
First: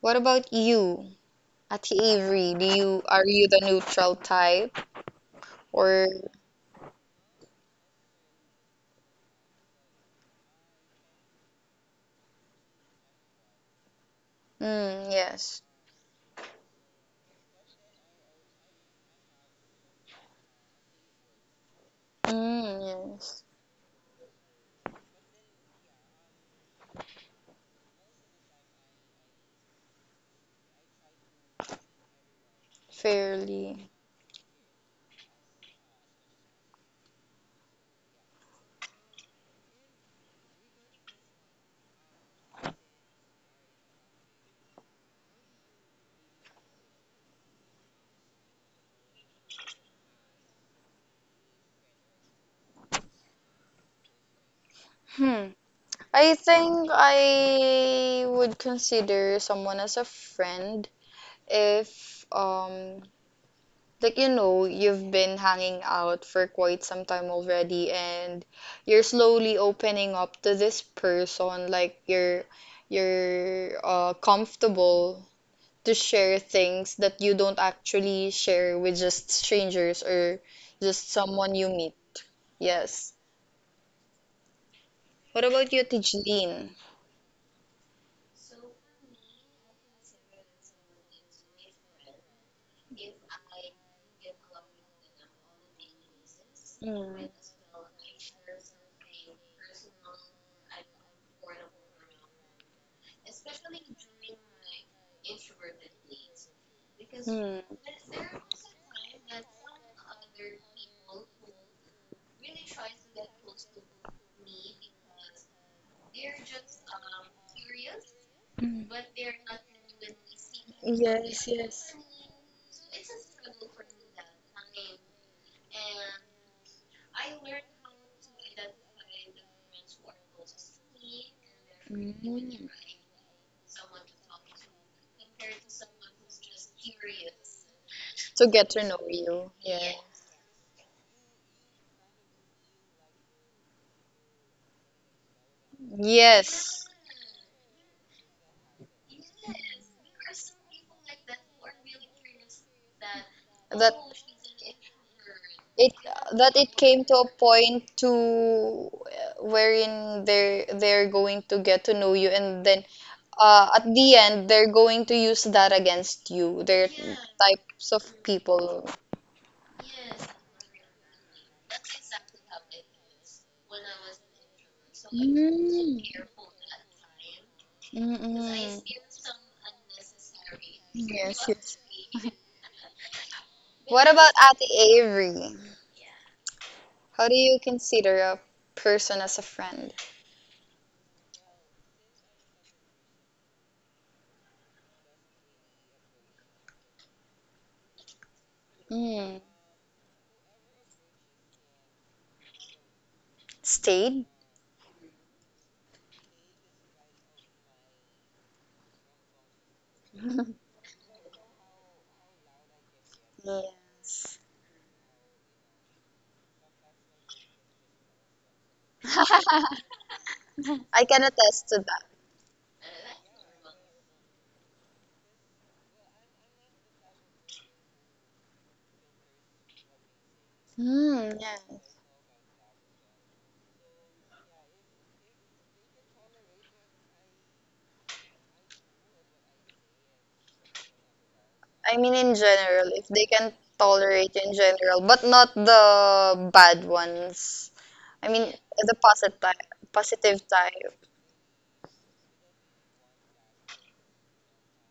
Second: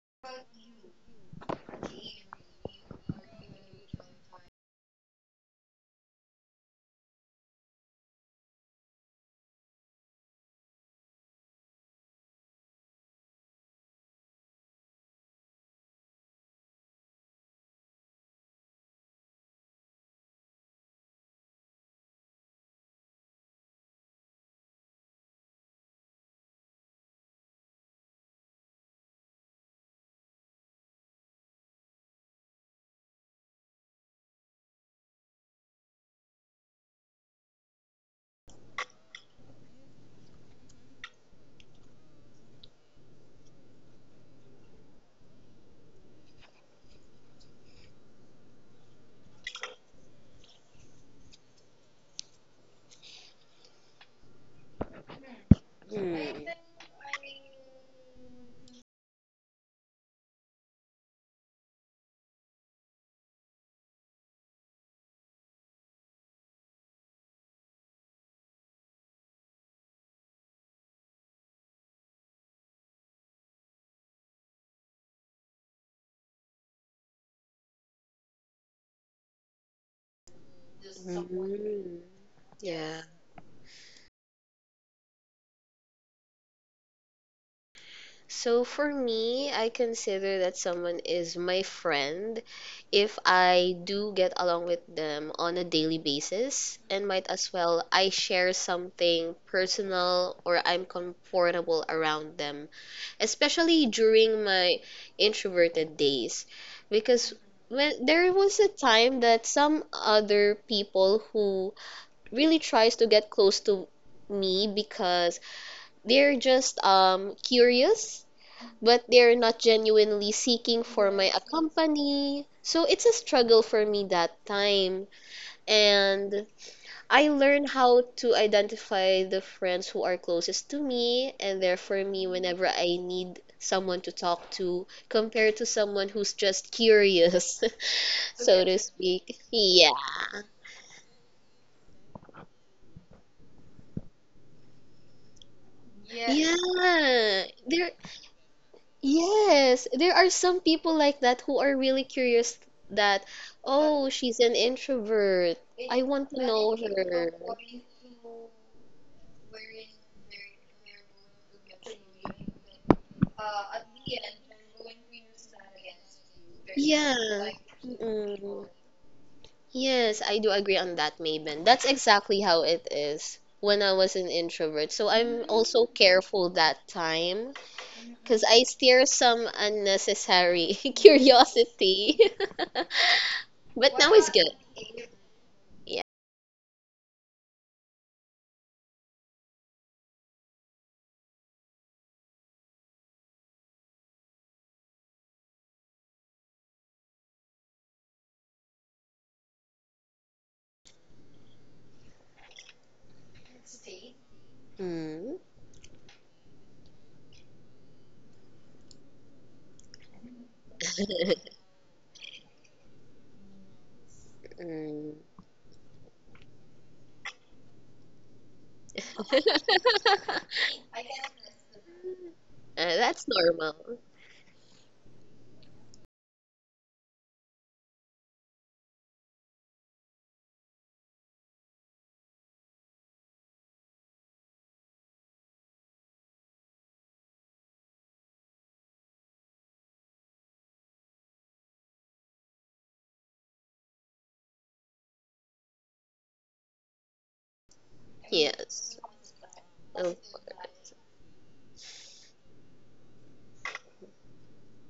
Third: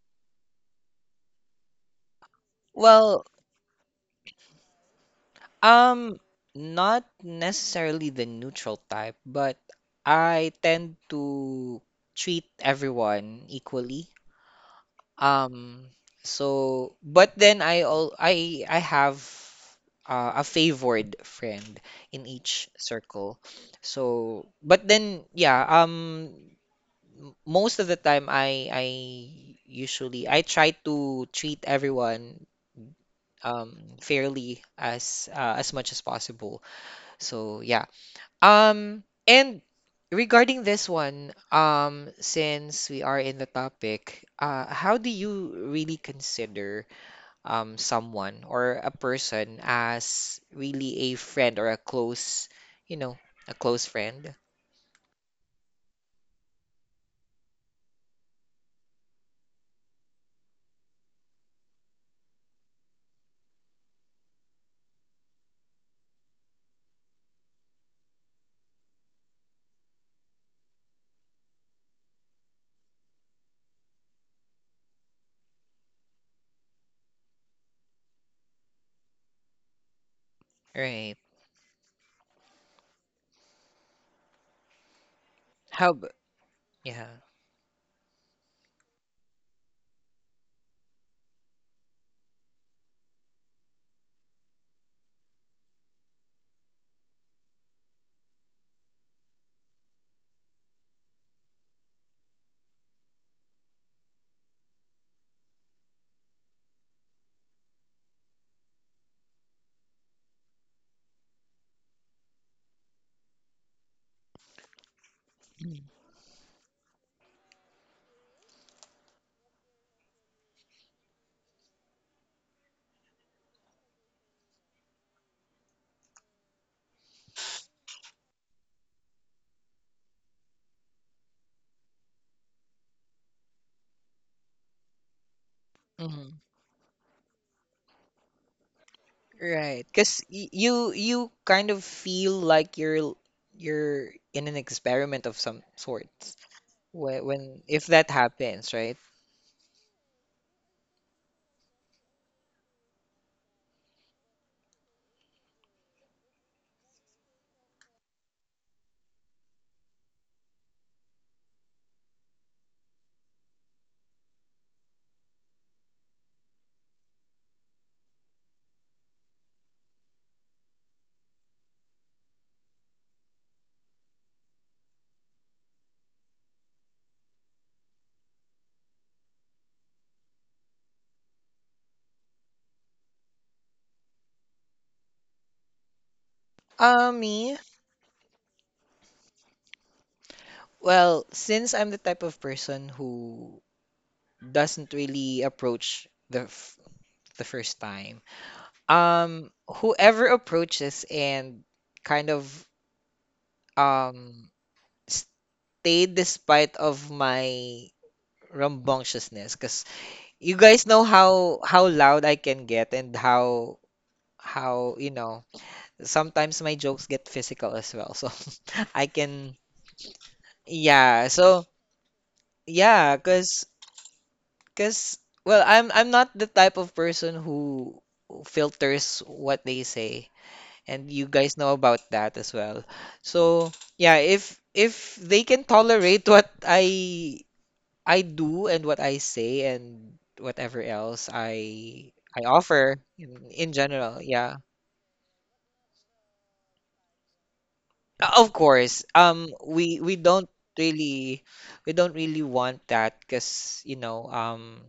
Speaker 2: What about you, Ate Avery? Do you Are
Speaker 1: Well,
Speaker 2: you the neutral type or
Speaker 1: Um, not necessarily the neutral type, but I tend to treat everyone equally.
Speaker 2: mm, yes.
Speaker 1: Um, so, but then I all I have, a favored friend in each
Speaker 2: Mm,
Speaker 1: circle.
Speaker 2: yes.
Speaker 1: So, but then yeah, most of the time I usually I try to treat everyone
Speaker 2: Fairly.
Speaker 1: fairly, as much as possible. So yeah. And regarding this one, since we are in the topic, how do you really consider someone or a person as really a friend or you know, a close friend?
Speaker 2: Hmm. I think I would consider someone as a friend if like you've been hanging out for quite some time already, and you're slowly opening up to this person like you're comfortable to share things that you don't actually share with just strangers or just
Speaker 1: Right.
Speaker 2: someone you meet.
Speaker 3: Mm, yeah.
Speaker 2: Yes. What about you,
Speaker 1: How ab-
Speaker 2: Tijeline?
Speaker 1: yeah.
Speaker 3: So for me, I consider that someone is my friend if I do get along with them on a daily basis and might as well I share something personal or I'm comfortable around them, especially during my introverted days because
Speaker 2: Mm.
Speaker 3: when there was a time that some other people who really tries to get close to me because they're just curious
Speaker 2: Mm.
Speaker 3: but they're not genuinely seeking for my
Speaker 2: Yes, yes.
Speaker 3: company. So it's a struggle for me that time. And I learned how to identify the friends who are closest to me and they're for
Speaker 2: Mm.
Speaker 3: me whenever I need someone to talk to compared to someone who's
Speaker 1: Mm-hmm.
Speaker 3: just curious,
Speaker 2: To
Speaker 3: so okay,
Speaker 2: get
Speaker 3: to
Speaker 2: to know
Speaker 3: speak.
Speaker 2: you.
Speaker 3: Yeah.
Speaker 1: Right.
Speaker 2: Yeah.
Speaker 1: Because you kind of feel like you're in an experiment of some sorts
Speaker 3: Yeah,
Speaker 2: Yes.
Speaker 1: when
Speaker 3: there
Speaker 1: if that happens, right?
Speaker 3: Yes, there are some people like that who are really curious that,
Speaker 2: That
Speaker 3: oh, she's an introvert.
Speaker 2: it
Speaker 3: I want to
Speaker 2: that
Speaker 3: know
Speaker 2: it came to a
Speaker 3: her.
Speaker 2: point to, wherein they're going to get to know you, and then, at the end they're going to use that against you. They're
Speaker 3: Yeah.
Speaker 2: types of
Speaker 3: Mm-mm.
Speaker 2: people.
Speaker 3: Yes, I do agree on that, Maven. That's exactly how it is when I was an introvert. So I'm also
Speaker 2: Mm.
Speaker 3: careful that time because I
Speaker 2: Mm-mm.
Speaker 3: steer some unnecessary
Speaker 2: Yes, yes.
Speaker 3: curiosity. But now
Speaker 2: What
Speaker 3: it's
Speaker 2: about
Speaker 3: good.
Speaker 2: Ate Avery?
Speaker 3: Yeah.
Speaker 1: Uh,
Speaker 2: How do
Speaker 1: me?
Speaker 2: you consider a person as a friend?
Speaker 1: Well, since I'm the type of person who doesn't really approach the first time,
Speaker 2: Mm.
Speaker 1: whoever approaches and kind of
Speaker 2: Stayed?
Speaker 1: um
Speaker 3: Mm.
Speaker 1: stayed despite of my rambunctiousness, because you guys know how how loud I can get and
Speaker 2: Yes.
Speaker 1: how you
Speaker 3: Mm.
Speaker 1: know sometimes my jokes get physical as well. So, I can,
Speaker 2: I can
Speaker 1: yeah. So
Speaker 2: attest to that.
Speaker 1: yeah,
Speaker 3: That's
Speaker 1: because.
Speaker 3: normal.
Speaker 1: Cause well, I'm not the type of person who filters what they say, and you
Speaker 2: Mm,
Speaker 1: guys
Speaker 2: yes.
Speaker 1: know about that as well. So yeah, if they can tolerate what I do and what I say and whatever else
Speaker 2: I mean,
Speaker 1: I
Speaker 2: in
Speaker 1: I
Speaker 2: general,
Speaker 1: offer
Speaker 2: if they
Speaker 1: in,
Speaker 2: can
Speaker 1: in general,
Speaker 2: tolerate you in
Speaker 1: yeah.
Speaker 2: general, but not the bad ones. I mean,
Speaker 1: Of
Speaker 2: the
Speaker 3: Yes.
Speaker 1: course,
Speaker 2: positive,
Speaker 3: Of
Speaker 2: positive
Speaker 3: course.
Speaker 2: type,
Speaker 1: really we don't really want that, cause you know.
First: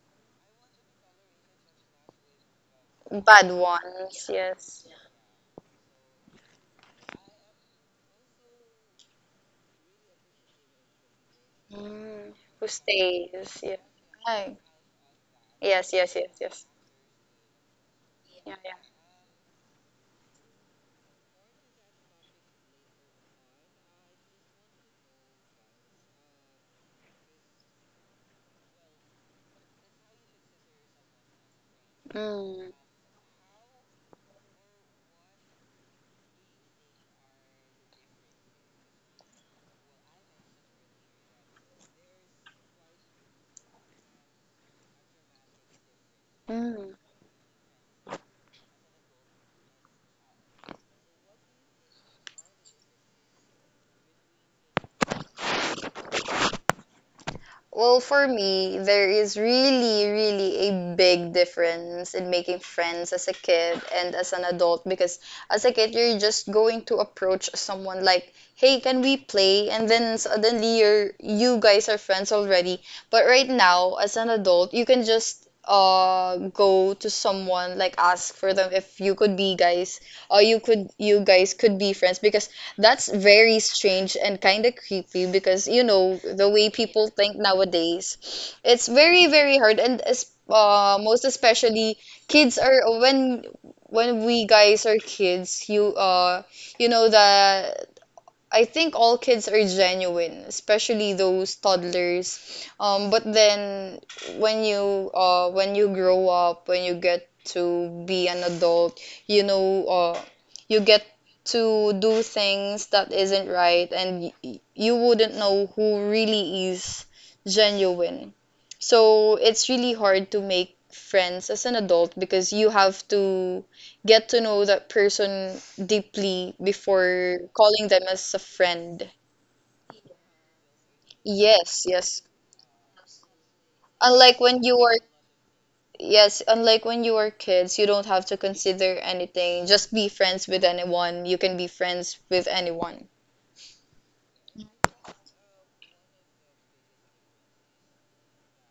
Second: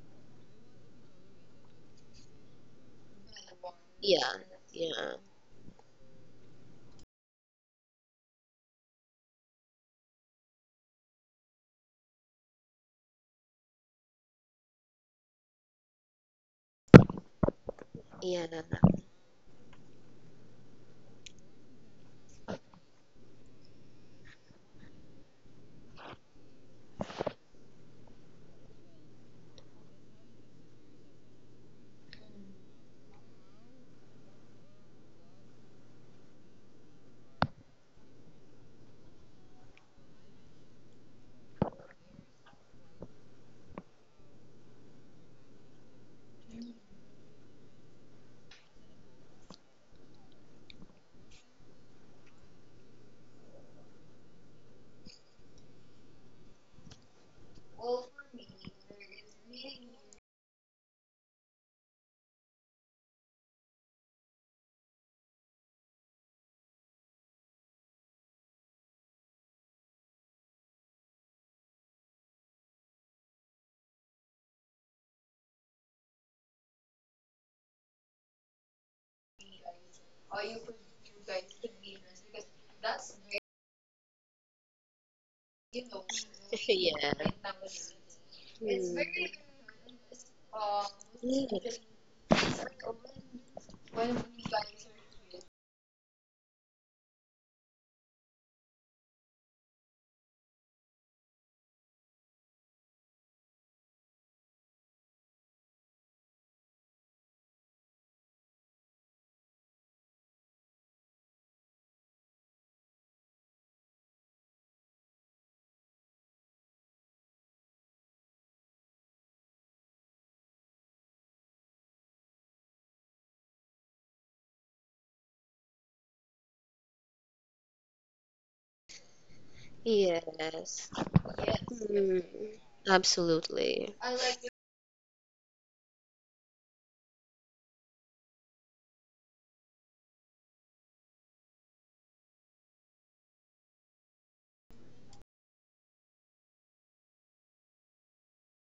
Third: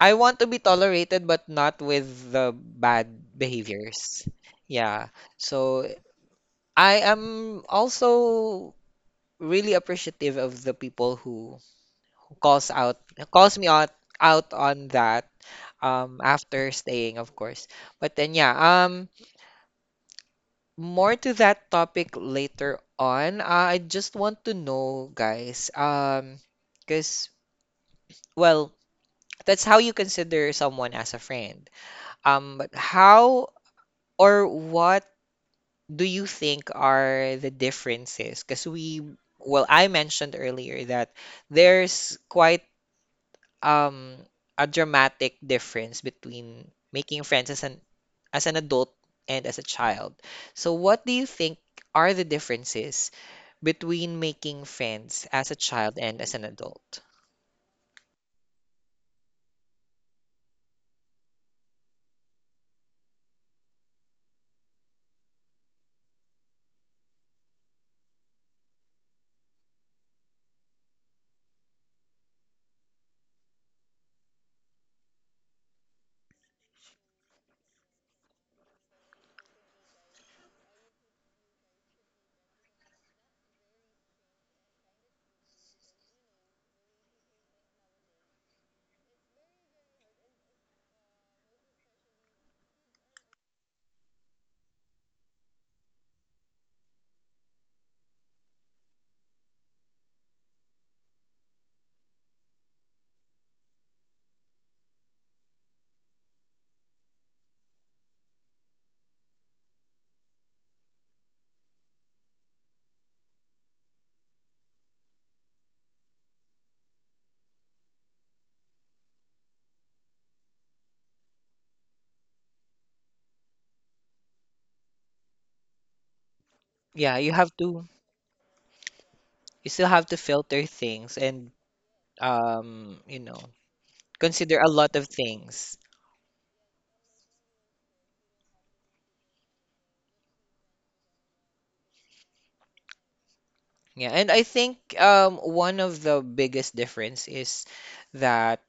Speaker 1: I want to be tolerated, but not with the bad
Speaker 2: bad ones,
Speaker 1: behaviors.
Speaker 3: Yeah.
Speaker 2: yes.
Speaker 1: Yeah.
Speaker 3: Yeah.
Speaker 1: So I am also really appreciative of the people who,
Speaker 2: Mm,
Speaker 1: who
Speaker 2: who
Speaker 1: calls
Speaker 2: stays,
Speaker 1: me
Speaker 2: yeah.
Speaker 1: out
Speaker 2: Hi.
Speaker 1: on that,
Speaker 2: Yes, yes, yes, yes.
Speaker 1: after staying, of course. But then
Speaker 3: Yeah.
Speaker 1: yeah,
Speaker 2: Yeah, yeah.
Speaker 1: more to that topic later on. I just want to know, guys, because, well, that's how you consider someone as a friend. Um,
Speaker 2: Mm,
Speaker 1: but how or what do you think are the differences? Because well, I mentioned earlier that there's quite um, a dramatic difference between
Speaker 2: mm.
Speaker 1: making friends as an adult and as a child. So what do you think are the differences between making friends as a child and as an adult?
Speaker 2: Well, for me, there is really, really a big difference in making friends as a kid and as an adult, because as a kid, you're just going to approach someone like, hey, can we play? And then suddenly you guys are friends already. But right now, as an adult, you can just go to someone like ask for them if you could be guys, or you guys could be friends, because that's very strange and kind of creepy, because, the way people
Speaker 3: yeah.
Speaker 2: think nowadays, it's
Speaker 3: Mm.
Speaker 2: very, very hard. And most
Speaker 3: Ye-
Speaker 2: especially, kids are when we guys are kids, you, you know the I think all kids are genuine, especially those toddlers. But then when you grow up, when you get to be an adult, you know, uh, you get to do things that isn't right, and you wouldn't know who really is genuine. So it's really hard to make friends as an adult because you have to get to know that person deeply
Speaker 1: Yeah,
Speaker 2: before calling them as a friend.
Speaker 1: you still have to filter
Speaker 3: Yes.
Speaker 1: things and
Speaker 2: Yes, yes.
Speaker 3: Mm.
Speaker 1: um, you know,
Speaker 3: Absolutely.
Speaker 2: Unlike
Speaker 1: consider
Speaker 2: when
Speaker 1: a
Speaker 2: you
Speaker 1: lot
Speaker 2: were,
Speaker 1: of things.
Speaker 2: yes, unlike when you were kids, you don't have to consider anything. Just be friends with anyone. You can be friends with anyone.
Speaker 1: Yeah, and I think one of the biggest difference is that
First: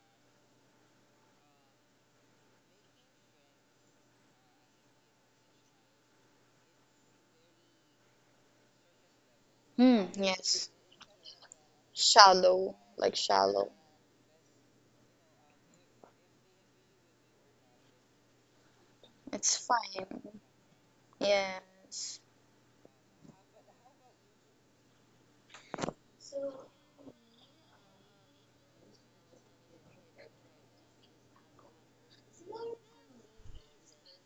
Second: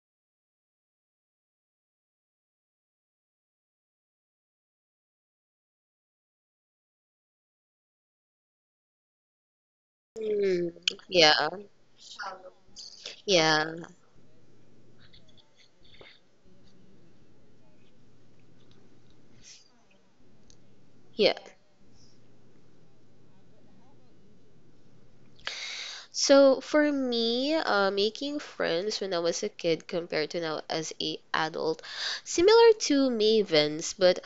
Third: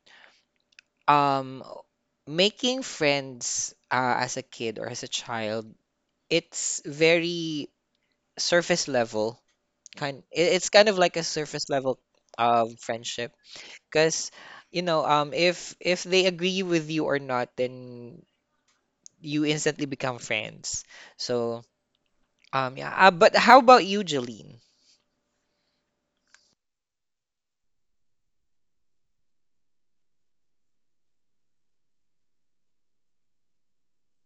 Speaker 1: um making friends, as a kid or as a child, it's very surface level,
Speaker 2: Hmm,
Speaker 1: it's
Speaker 3: Mm.
Speaker 2: yes.
Speaker 1: kind of like a
Speaker 3: Yeah.
Speaker 1: surface level of
Speaker 2: Shallow, like
Speaker 1: friendship,
Speaker 3: Yeah.
Speaker 2: shallow.
Speaker 1: because if they agree with you or not, then you
Speaker 2: It's
Speaker 1: instantly
Speaker 2: fine.
Speaker 1: become friends.
Speaker 3: Yeah.
Speaker 1: So
Speaker 2: Yes.
Speaker 1: yeah, but how about you, Jeline?
Speaker 3: So for me, making friends when I was a kid compared to now as a adult, similar to Mavens, but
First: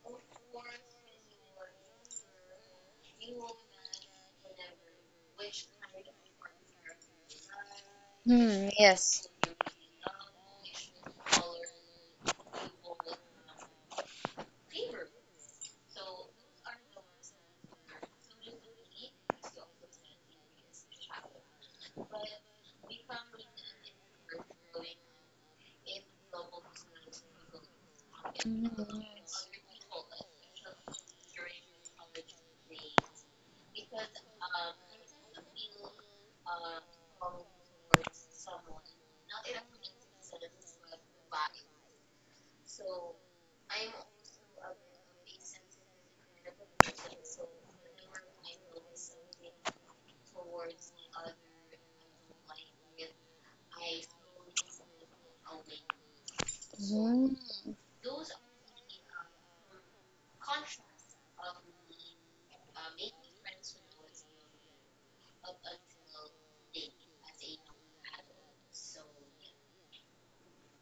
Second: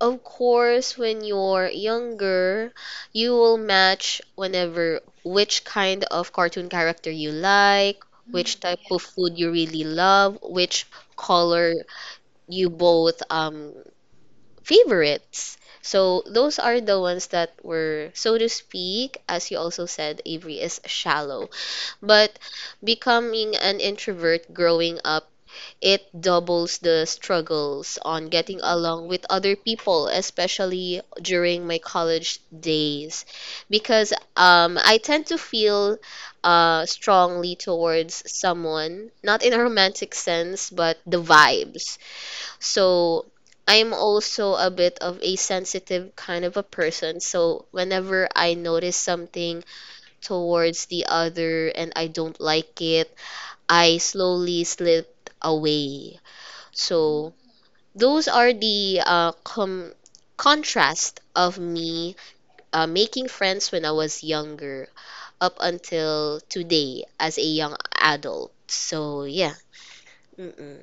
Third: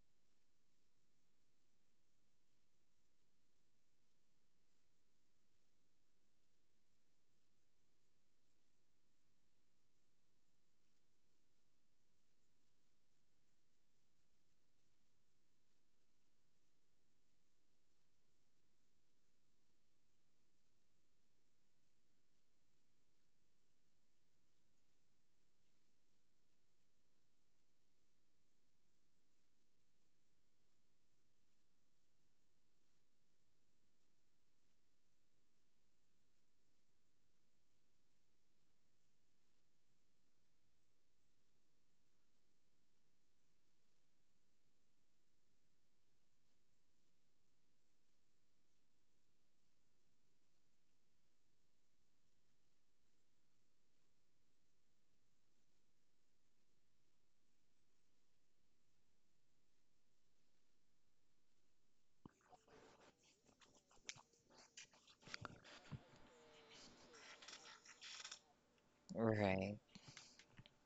Speaker 3: of course when you're younger, you will match whenever which kind of cartoon character you like, which
Speaker 2: Hmm,
Speaker 3: type of
Speaker 2: yes.
Speaker 3: food you really love, which color you both favorites. So those are the ones that were, so to speak, as you also said, Avery is shallow. But becoming an introvert growing up, it doubles the struggles on getting along with other people, especially during my college days, because I tend to feel strongly towards someone, not in a romantic sense, but the vibes. So I'm also a bit of a sensitive kind of a person. So whenever I notice something, towards the other and I don't like it, I slowly slipped away. So
Speaker 2: Hmm.
Speaker 3: those are the contrast of me making friends when I was younger up until today as a young adult. So yeah.
Speaker 1: Right.
Speaker 3: Mm-mm.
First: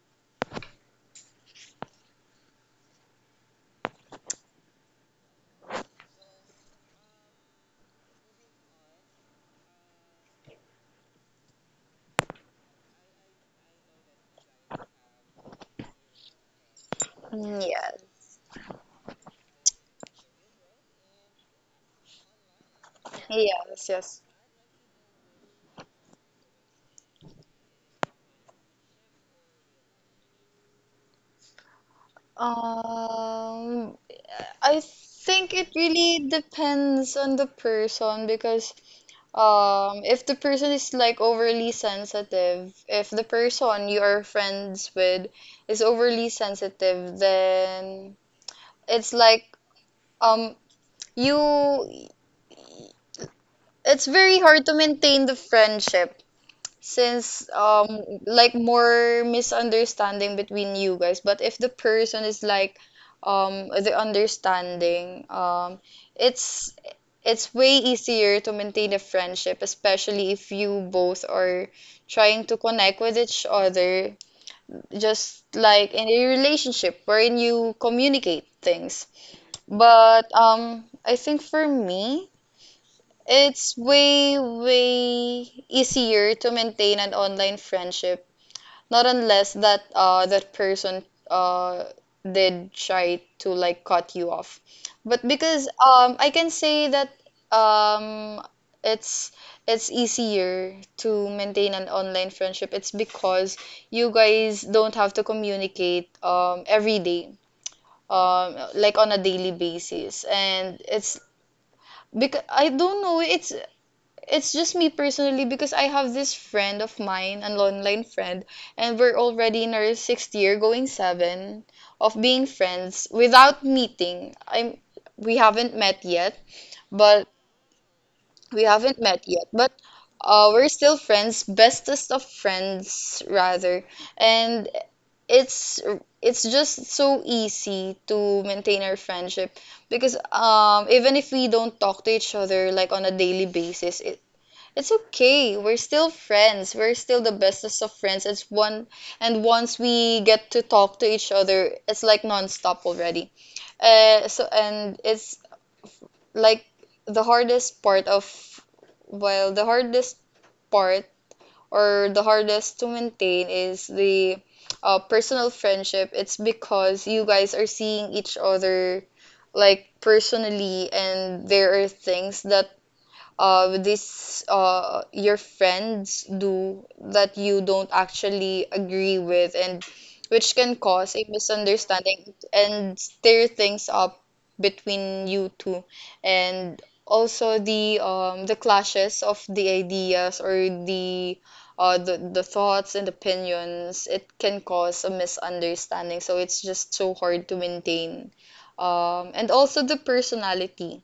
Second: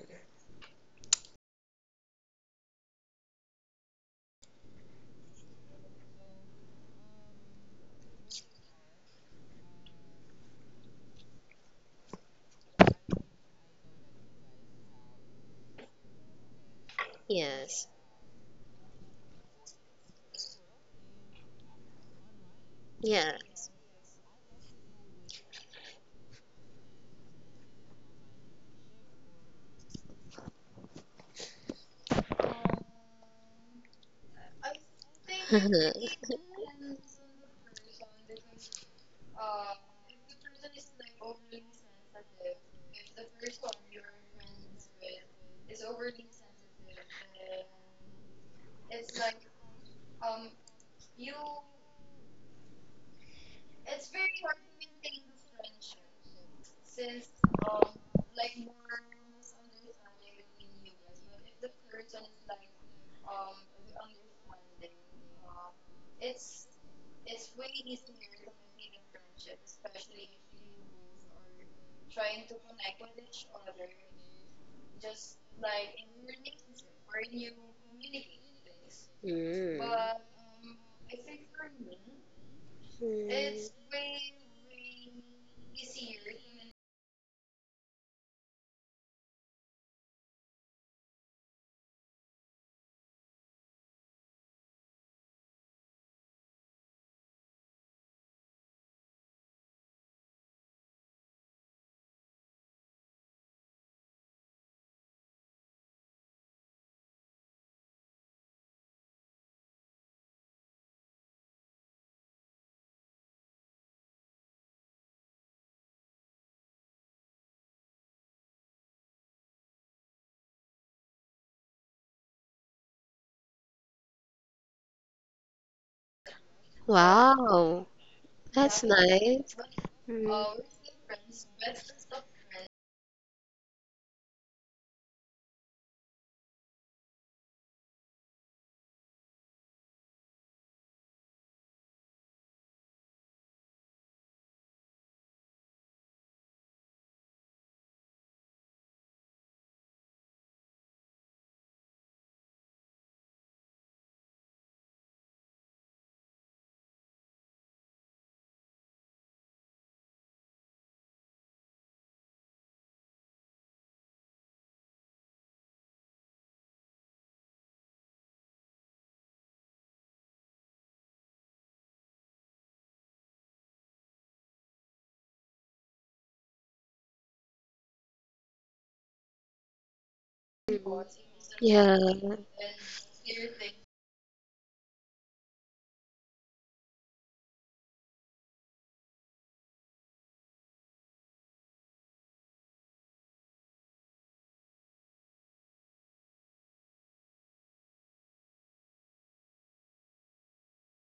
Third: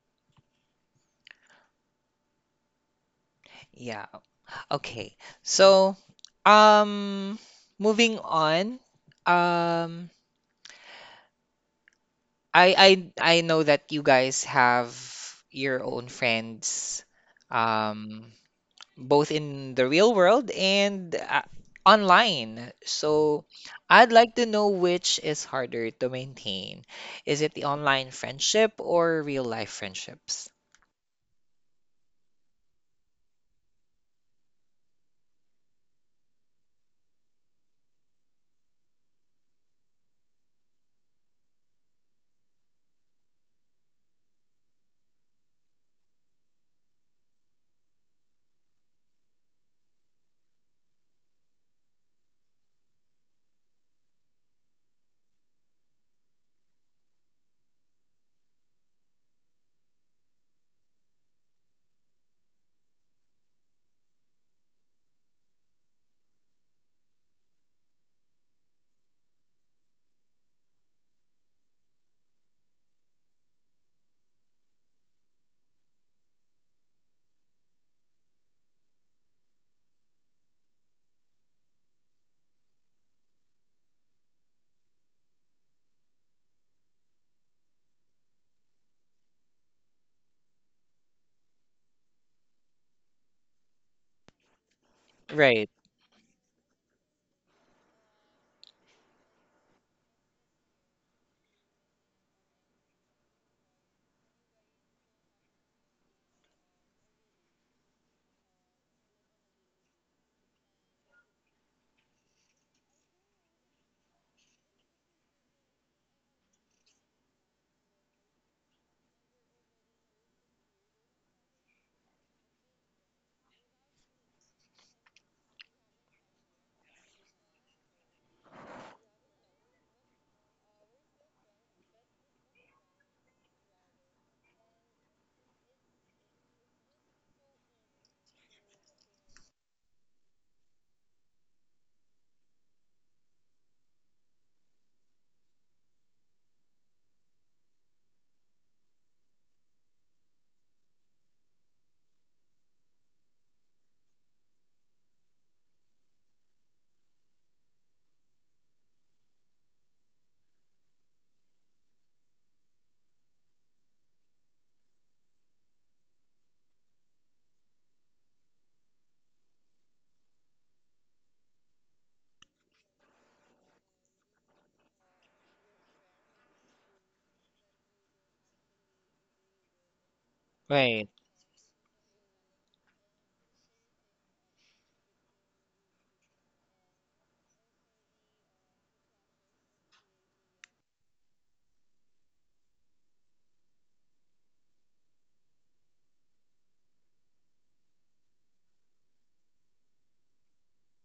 Speaker 1: Yeah. Okay. So, um moving on, um I I I know that you guys have your own friends,
Speaker 2: Mm.
Speaker 3: Yes.
Speaker 2: Yes,
Speaker 1: um both in the real world and online.
Speaker 3: Yeah.
Speaker 1: So,
Speaker 2: yes,
Speaker 1: I'd
Speaker 2: yes.
Speaker 1: like to know which is harder to maintain. Is it the online friendship or real life friendships?
Speaker 2: Um, I think it really depends on the person because if the person is like overly sensitive, if the person you are friends with is overly sensitive, then it's like um you it's very hard to maintain the friendship since like more misunderstanding between you guys, but if the person is like the understanding, it's it's way easier to maintain a friendship, especially if you both are trying to connect with each other, just like in a relationship wherein you communicate things.
Speaker 3: Mm.
Speaker 2: But I think for me,
Speaker 3: Mm.
Speaker 2: it's way, way easier to maintain an online friendship, not unless that that person uh did try to like cut you off. But because
Speaker 1: Right.
Speaker 2: I can say that um it's it's easier to maintain an online friendship. It's because you guys don't have to communicate every day, like on a daily basis, and it's because I don't know, it's just me personally, because I have this friend of mine, an online friend, and we're already in our sixth year, going seven, of being friends without meeting. I'm We haven't met yet, but
Speaker 3: Wow.
Speaker 2: we
Speaker 3: That's
Speaker 2: haven't met yet,
Speaker 3: nice.
Speaker 2: but
Speaker 3: Mm.
Speaker 2: we're still friends, bestest of friends, rather. And it's it's just so easy to maintain our friendship because even if we don't talk to each other like on a daily basis, it's okay. We're still friends. We're still the bestest of friends. It's one, and once we get to talk to each other, it's like nonstop already. So and it's like the hardest part of, well, the hardest part, or the hardest to maintain is the personal friendship. It's because you guys are seeing each other like personally, and there are things that with these your friends do that you don't actually agree with, and which can
Speaker 3: Mm.
Speaker 1: Right.
Speaker 2: cause a
Speaker 3: Yeah,
Speaker 2: misunderstanding and stir things up between you two, and also the clashes of the ideas, or the the thoughts and opinions, it can cause a misunderstanding. So it's just so hard to maintain. And also the personality.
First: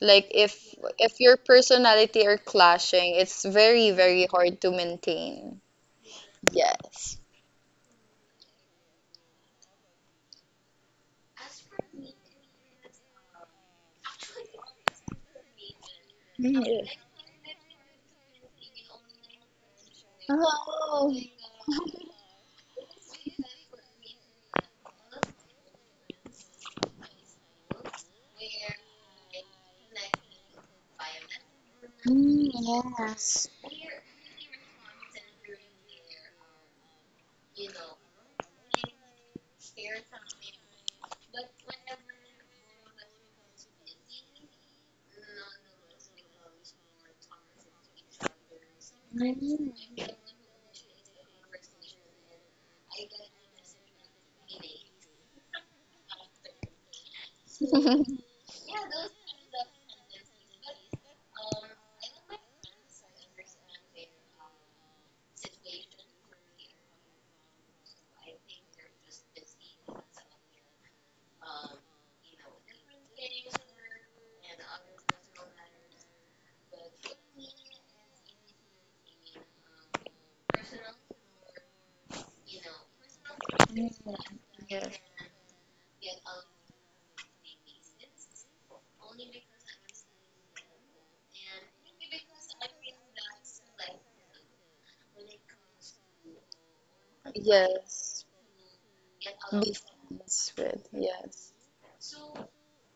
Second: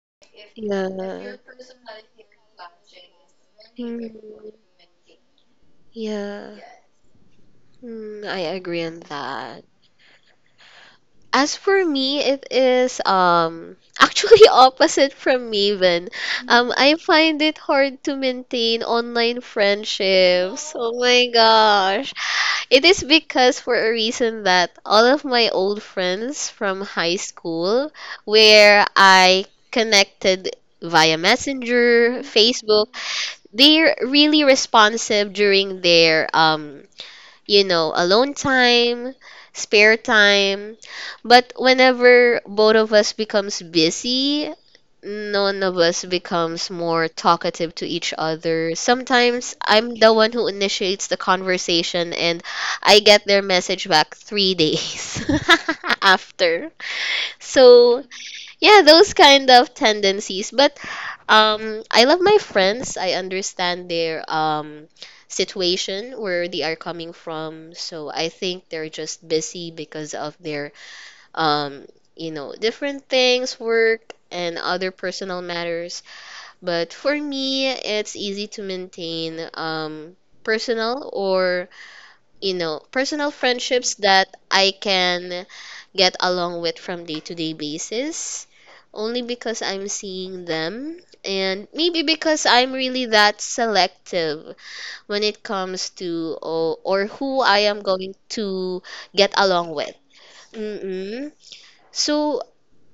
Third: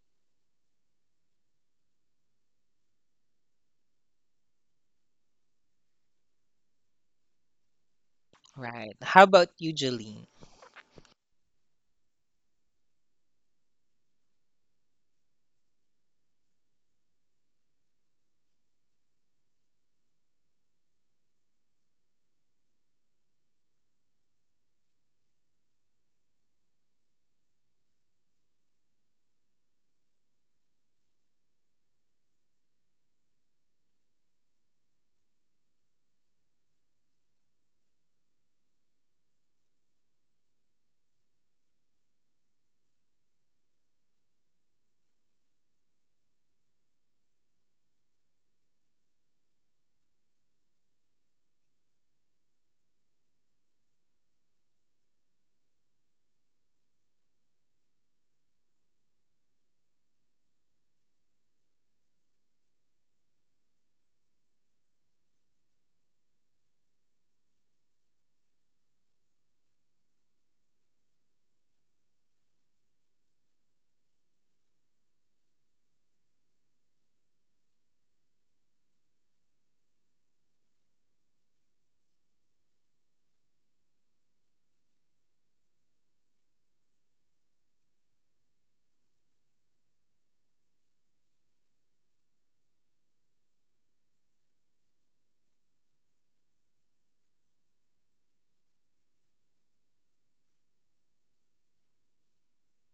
Speaker 2: Like
Speaker 3: yeah.
Speaker 2: if your
Speaker 3: Mm.
Speaker 2: personality are clashing, it's very, very hard to maintain.
Speaker 3: Yeah.
Speaker 2: Yes.
Speaker 3: Mm, I agree
Speaker 1: Right.
Speaker 3: on
Speaker 1: How about
Speaker 3: that.
Speaker 1: you, Jolene?
Speaker 3: As for me, it is actually opposite from Maven.
Speaker 2: Mm.
Speaker 3: I find it hard to maintain online friendships. Oh
Speaker 2: Oh.
Speaker 3: my gosh. It is because for a reason that all of my old friends from high school, where I connected via Messenger, Facebook, they're really responsive during their you know, alone time, spare time. But whenever both of us becomes busy, none of us becomes more talkative to each other. Sometimes I'm the one who initiates the conversation and I get their message back 3 days after. So yeah, those kind of tendencies, but I love my friends. I understand their situation where they are coming from, so I think they're just busy because of their um you know, different things, work and other personal matters. But for me, it's easy to maintain personal or you know, personal friendships that I
Speaker 2: Yes.
Speaker 3: can get along with from day to day basis only because I'm seeing them and maybe because I'm really that selective when it comes to or who I am going
Speaker 2: Yes.
Speaker 3: to get
Speaker 2: Be
Speaker 3: along with.
Speaker 2: friends with.
Speaker 3: Mm-mm.
Speaker 2: Yes.
Speaker 3: So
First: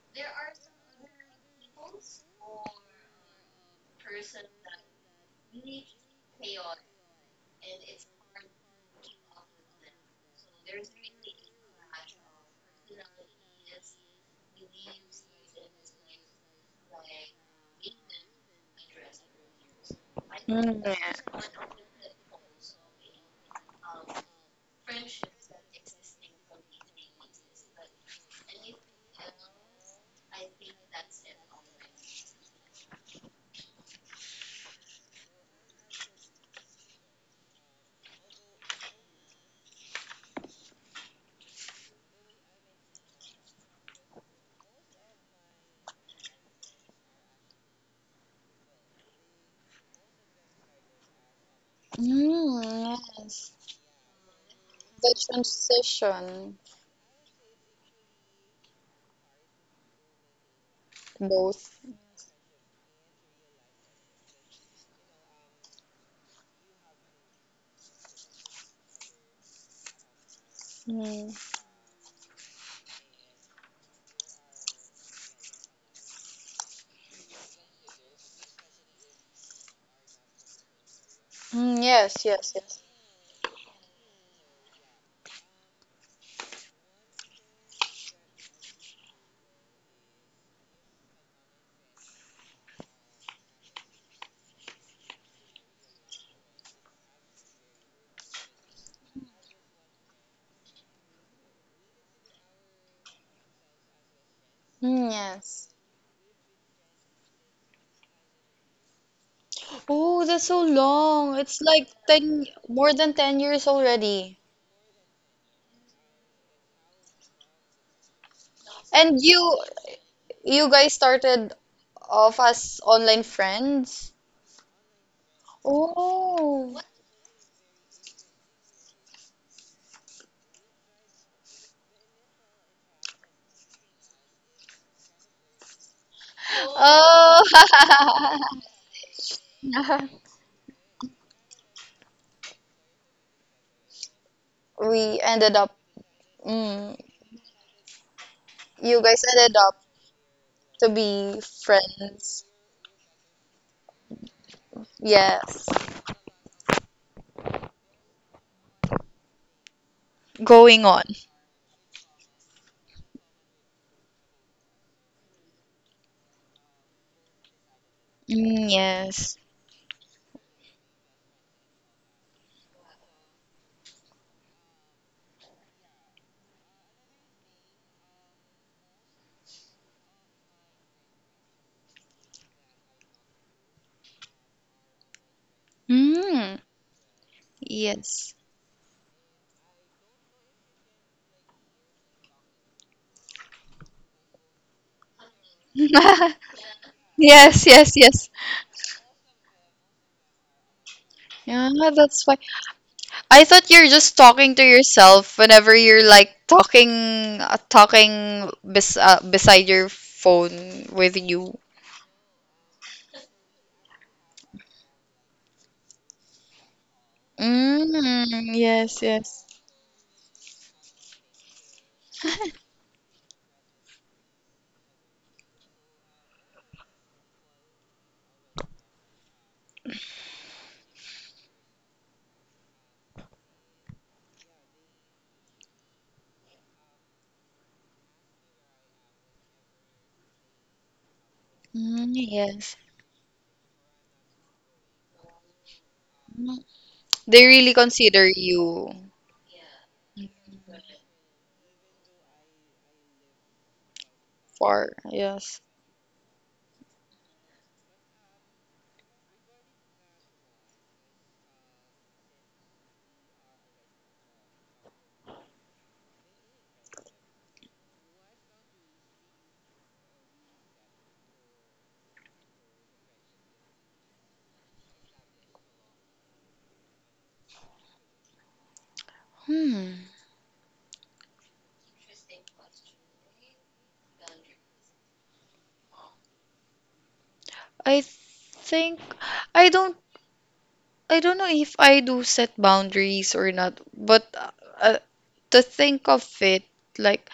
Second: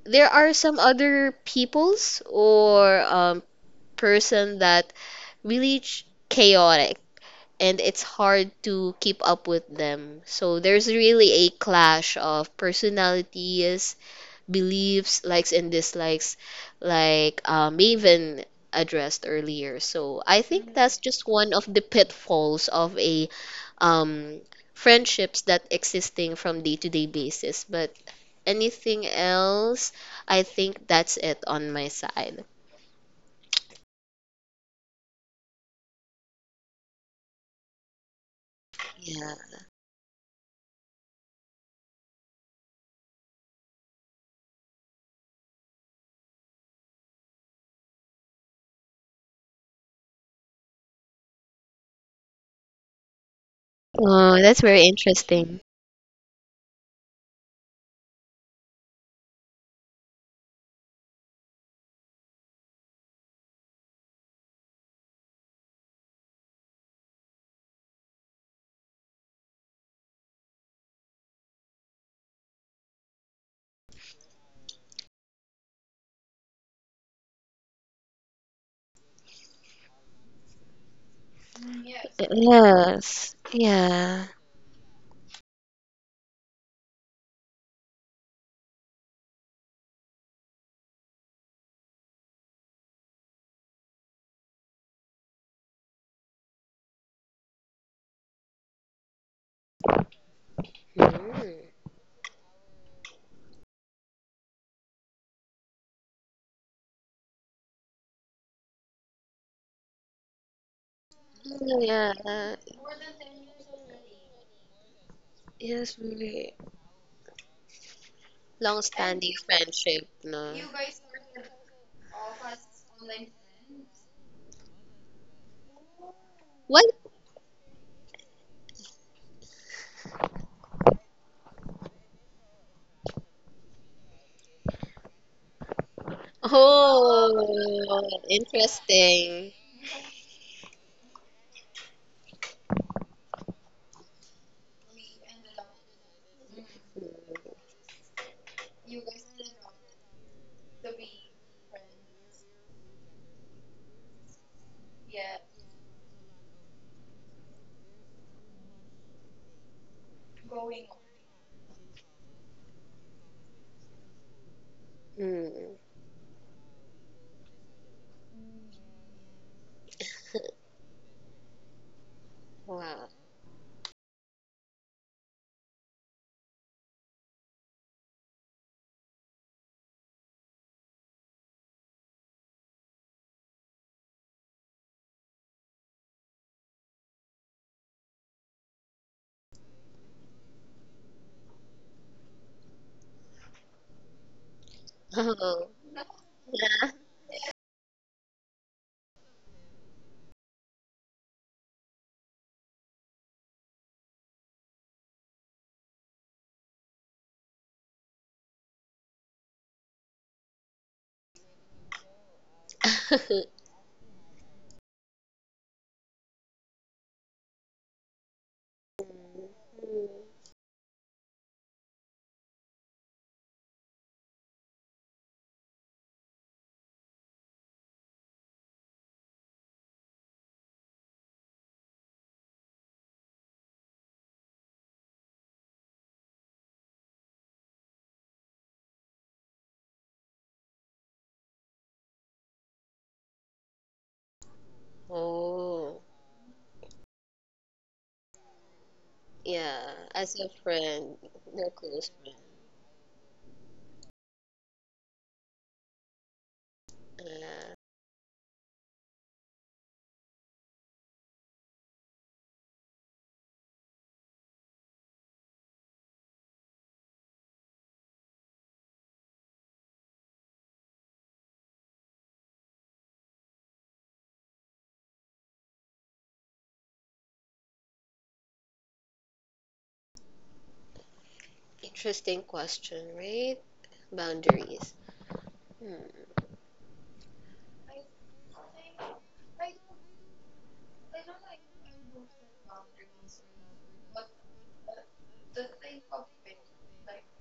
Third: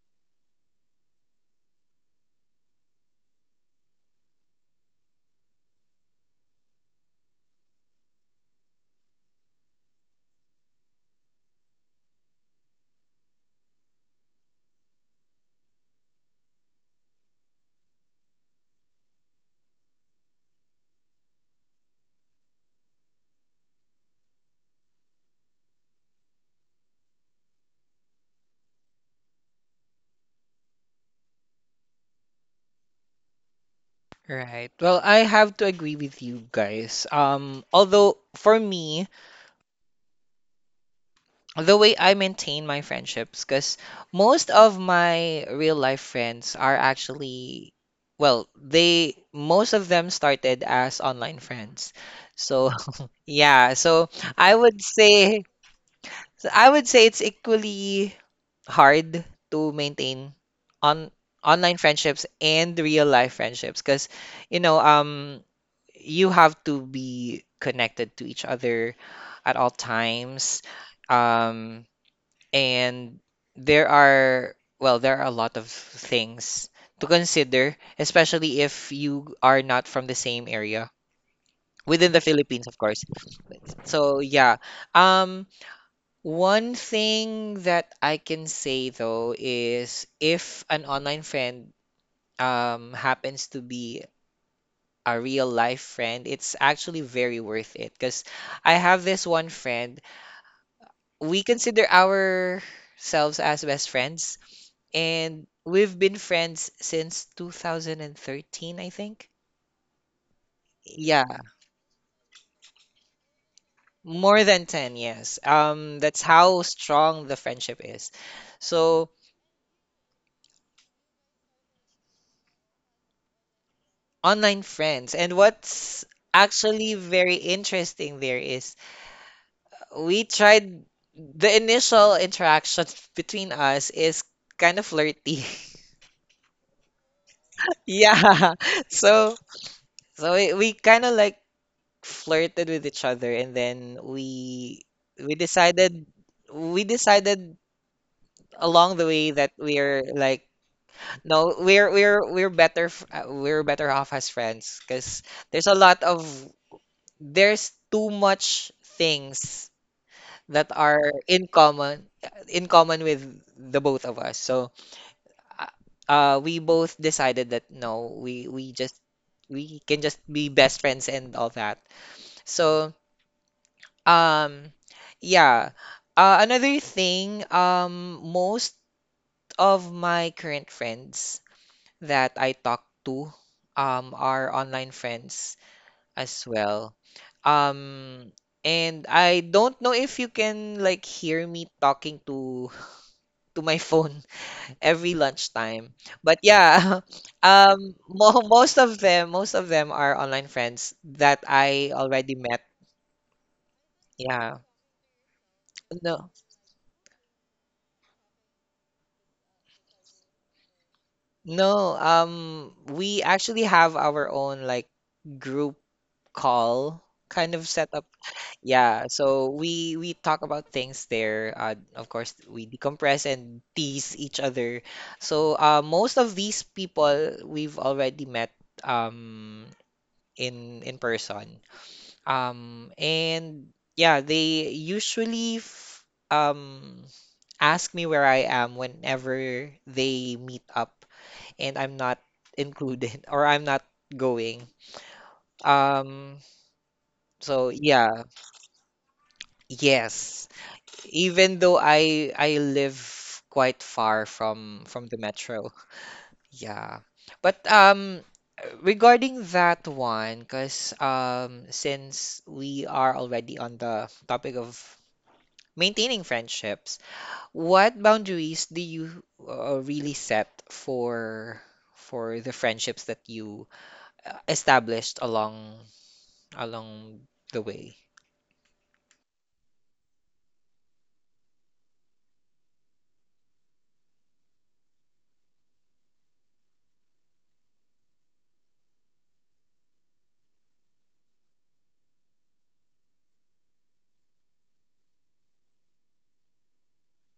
Speaker 3: there are some other peoples or person that really chaotic and it's hard to keep up with them. So there's really a clash of personalities, beliefs, likes and dislikes, like Maven addressed earlier. So I think
Speaker 2: Mm.
Speaker 3: that's just
Speaker 2: Yeah.
Speaker 3: one of the pitfalls of a um, friendships that existing from day to day basis. But anything else, I think that's it on my side.
Speaker 1: Right. Well, I have to agree with you guys. Although for me,
Speaker 3: Yeah.
Speaker 1: the way I maintain my friendships, because most of my real life friends are actually, well, they most of them started as online friends. So
Speaker 2: Mm, yes.
Speaker 1: yeah,
Speaker 3: Oh,
Speaker 1: I
Speaker 3: that's
Speaker 1: would
Speaker 3: very
Speaker 2: The
Speaker 1: say,
Speaker 3: interesting.
Speaker 1: so
Speaker 2: transition,
Speaker 1: I would say it's equally hard to maintain on online
Speaker 2: both.
Speaker 1: friendships and real life friendships, because you know. You have to be connected to each other at all times.
Speaker 2: Mm,
Speaker 1: Um, and well, there are a lot of things to consider, especially if you are not from the same area
Speaker 2: mm,
Speaker 1: within the
Speaker 2: yes, yes.
Speaker 1: Philippines, of course.
Speaker 3: Yes.
Speaker 1: So,
Speaker 3: Yeah.
Speaker 1: yeah. Um, One thing that I can say though is if an online friend happens to be a real life friend, it's actually very worth it. Because I have this one friend, we
Speaker 3: Mm.
Speaker 1: consider ourselves as best friends,
Speaker 2: Mm,
Speaker 1: and
Speaker 2: yes.
Speaker 1: we've been friends since 2013, I think.
Speaker 2: Oh, that's so
Speaker 1: Yeah,
Speaker 2: long. It's like
Speaker 3: Yeah,
Speaker 2: 10, more than 10 years already.
Speaker 1: more than 10, yes.
Speaker 3: it is
Speaker 1: That's
Speaker 3: really
Speaker 1: how strong the friendship is. So,
Speaker 2: And
Speaker 3: long-standing
Speaker 2: you
Speaker 3: friendship, no?
Speaker 2: you guys started off as online friends?
Speaker 1: online friends. And what's
Speaker 2: Oh.
Speaker 3: What?
Speaker 1: actually very interesting there is we tried the initial interaction between us is kind of flirty.
Speaker 2: Oh.
Speaker 3: Oh,
Speaker 1: Yeah. So
Speaker 3: interesting.
Speaker 1: we kind of like flirted with each other and then
Speaker 2: We
Speaker 1: we
Speaker 2: ended up,
Speaker 1: decided we
Speaker 2: mm,
Speaker 1: decided along
Speaker 2: you
Speaker 1: the
Speaker 2: guys
Speaker 1: way that
Speaker 2: ended up
Speaker 1: we're like
Speaker 2: to be
Speaker 1: no we're we're
Speaker 2: friends.
Speaker 1: we're we're better off as friends because there's
Speaker 2: Yes.
Speaker 1: a lot of there's too much things that
Speaker 2: Going on.
Speaker 1: are in common with the both of us. So uh,
Speaker 3: Mm.
Speaker 1: we both decided that no, we
Speaker 2: Mm,
Speaker 1: just
Speaker 2: yes.
Speaker 1: we can just be
Speaker 3: Mm.
Speaker 1: best friends and all that. So,
Speaker 3: Wow.
Speaker 1: um, yeah. Another thing, most of my current friends that I talk to, are online friends as
Speaker 2: Mm,
Speaker 1: well. Um,
Speaker 2: yes.
Speaker 1: and I don't know if you can like hear me talking to to my phone every
Speaker 3: Oh,
Speaker 1: lunchtime. But
Speaker 3: yeah.
Speaker 1: yeah,
Speaker 2: Yes, yes, yes.
Speaker 1: mo most of them are online friends that
Speaker 2: Yeah,
Speaker 1: I
Speaker 2: that's
Speaker 1: already
Speaker 2: why.
Speaker 1: met.
Speaker 2: I thought you're just
Speaker 1: Yeah.
Speaker 2: talking to yourself whenever you're
Speaker 1: No,
Speaker 2: like talking, talking bes beside your phone with you.
Speaker 1: no. We actually have our own like group call kind of setup.
Speaker 2: Mm, yes,
Speaker 1: Yeah,
Speaker 2: yes.
Speaker 1: so we
Speaker 3: Mm.
Speaker 1: we talk about things there. Of course, we decompress and tease each other. So most of these people we've already met um in person. And yeah, they usually f um ask me where I am whenever they meet up and I'm
Speaker 2: Mm,
Speaker 1: not
Speaker 2: yes.
Speaker 1: included or I'm not going.
Speaker 3: Oh,
Speaker 1: Um,
Speaker 2: Mm. They
Speaker 1: so
Speaker 2: really
Speaker 1: yeah,
Speaker 2: consider you
Speaker 3: yeah. As a
Speaker 1: yes.
Speaker 3: friend,
Speaker 1: Even
Speaker 3: no
Speaker 1: though
Speaker 3: close
Speaker 1: I live quite far from
Speaker 2: for,
Speaker 1: the
Speaker 2: yes.
Speaker 1: metro. Yeah.
Speaker 3: friend.
Speaker 1: But
Speaker 3: Yeah.
Speaker 1: regarding that one, because since we are already on the topic of maintaining friendships, what boundaries do you really set for the friendships that you established along the way?
Speaker 2: Hmm.
Speaker 3: Interesting question, right? Boundaries. Hmm.
Speaker 2: I think I don't I don't know if I do set boundaries or not, but uh, to think of it, like,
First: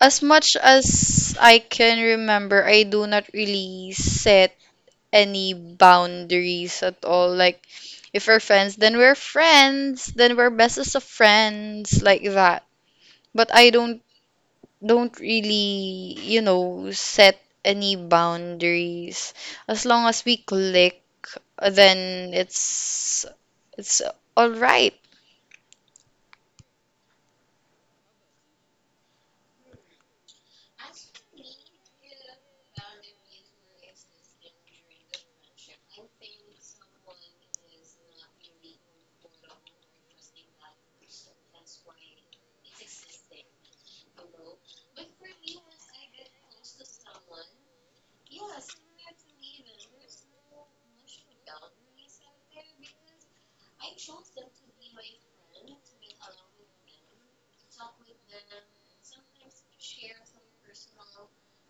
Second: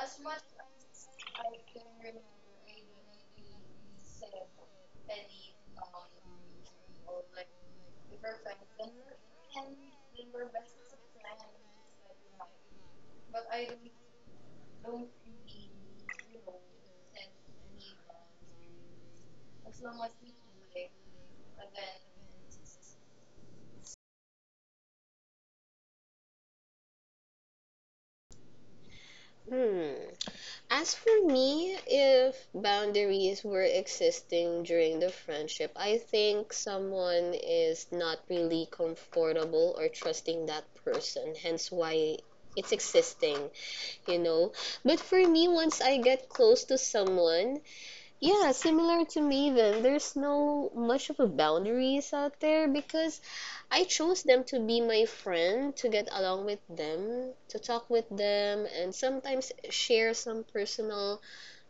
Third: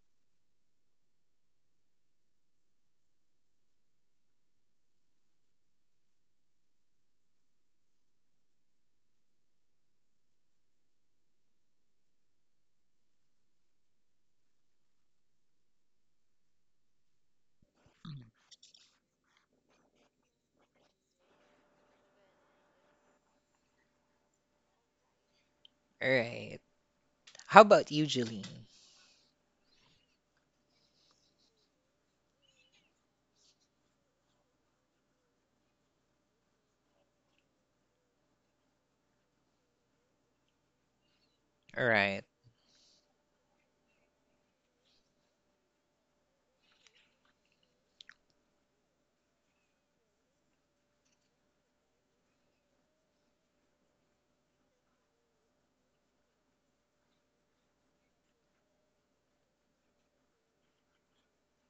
Speaker 2: as much as I can remember, I do not really set any boundaries at all. Like, if we're friends, then we're friends, then we're bestest of friends, like that. But I don't really, you know, set any
Speaker 1: Mhm.
Speaker 2: boundaries. As long as we click, then it's all right.
Speaker 1: All right. How about you, Jeline?
Speaker 3: Hmm. As for me, if boundaries were existing during the friendship, I think someone is not really comfortable or trusting that person, hence
Speaker 1: All
Speaker 3: why
Speaker 1: right.
Speaker 3: it's existing, you know. But for me, once I get close to someone, yeah, similar to me, then there's no much of a boundaries out there because I chose them to be my friend, to get along with them, to talk with them, and sometimes share some personal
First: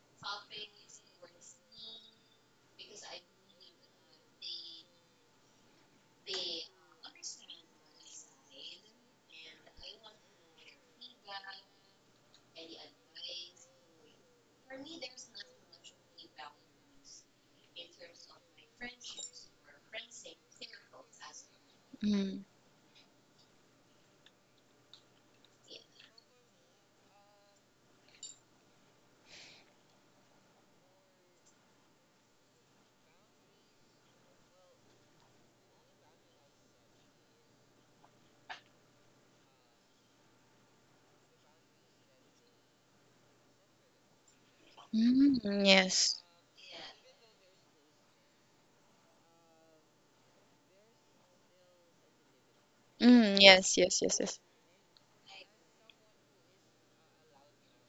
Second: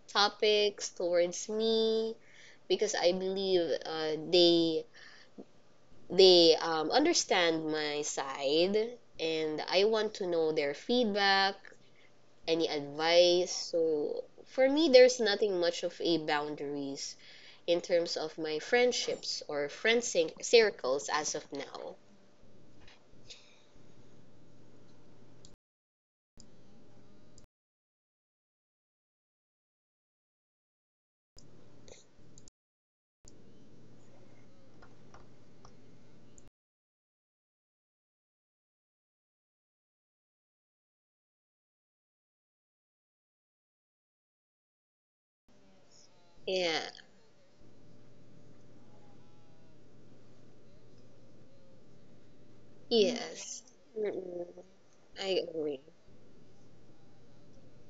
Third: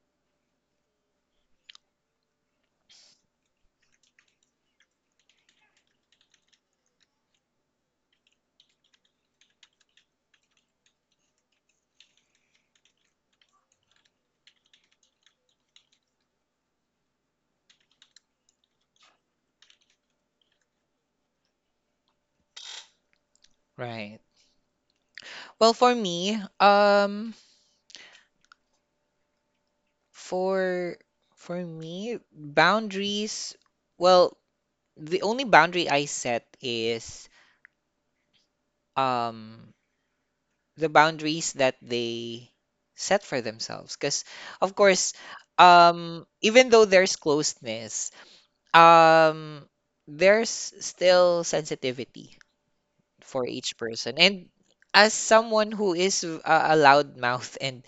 Speaker 3: topics towards me because I believe they understand my side and I want to know their feedback, any advice. So for me, there's nothing much of a boundaries in terms of my friendships or friend circles as of now.
Speaker 2: Mm.
Speaker 1: Right. Well, for me, for for me, boundaries, well, the only boundary I set is um the boundaries that they set for themselves because of course
Speaker 2: Mm, yes.
Speaker 1: even though
Speaker 3: Yeah.
Speaker 1: there's closeness um there's still sensitivity
Speaker 2: Mm,
Speaker 1: for
Speaker 3: Yes.
Speaker 2: yes,
Speaker 1: each
Speaker 2: yes, yes,
Speaker 1: person
Speaker 2: yes.
Speaker 3: Mm-mm.
Speaker 1: and as
Speaker 3: I
Speaker 1: someone
Speaker 3: agree.
Speaker 1: who is a loud mouth and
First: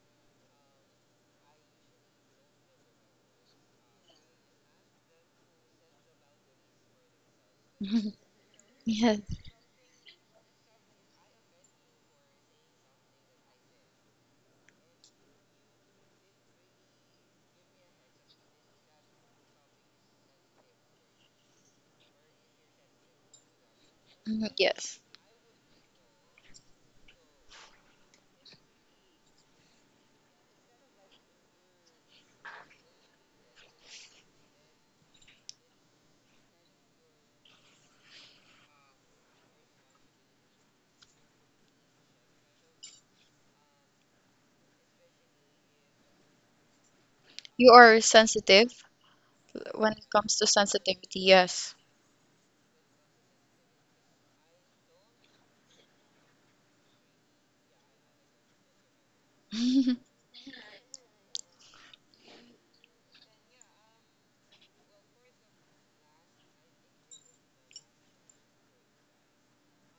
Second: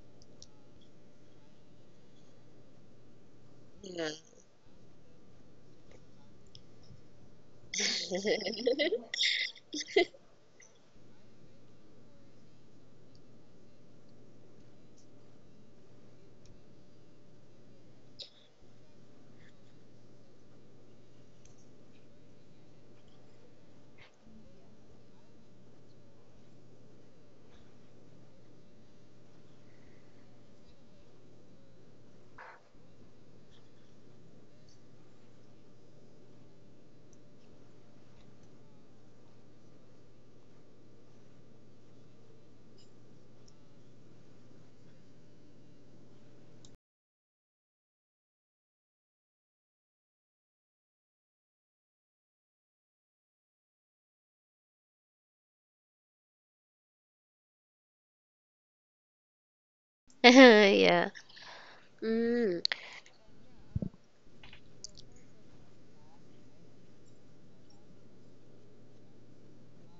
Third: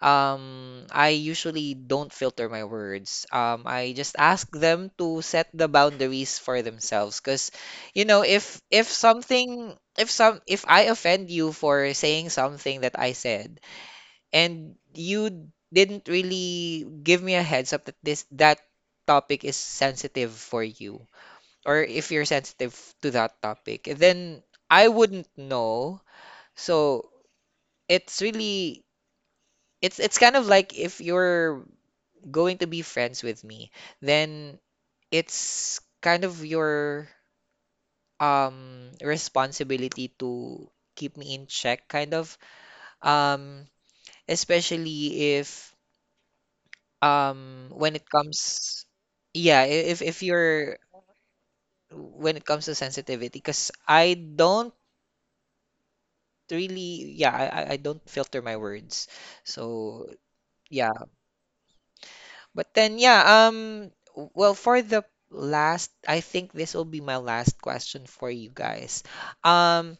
Speaker 1: I usually don't filter my words. I
Speaker 3: Yeah.
Speaker 1: just ask them to set the boundaries for themselves. Cause, if
Speaker 2: Yes.
Speaker 1: something, if some, if I offend you for saying something that I said, and you didn't really give me a heads up that this that topic is sensitive for you, or if you're sensitive to that topic, then
Speaker 2: Mm,
Speaker 1: I
Speaker 2: yes.
Speaker 1: wouldn't know. So it's really it's kind of like if you're going to be friends with me, then it's kind of your responsibility to keep me in check, kind of. Um, especially if
Speaker 2: You
Speaker 1: when
Speaker 2: are
Speaker 1: it
Speaker 2: sensitive
Speaker 1: comes, yeah,
Speaker 2: when it
Speaker 1: if
Speaker 2: comes to
Speaker 1: you're
Speaker 2: sensitivity, yes.
Speaker 1: when it comes to sensitivity, because I don't really, yeah, I don't filter my words, so. Yeah,
Speaker 3: yeah. Mm.
Speaker 1: but then, yeah, well, for the last, I think this will be my last question for you guys. Um,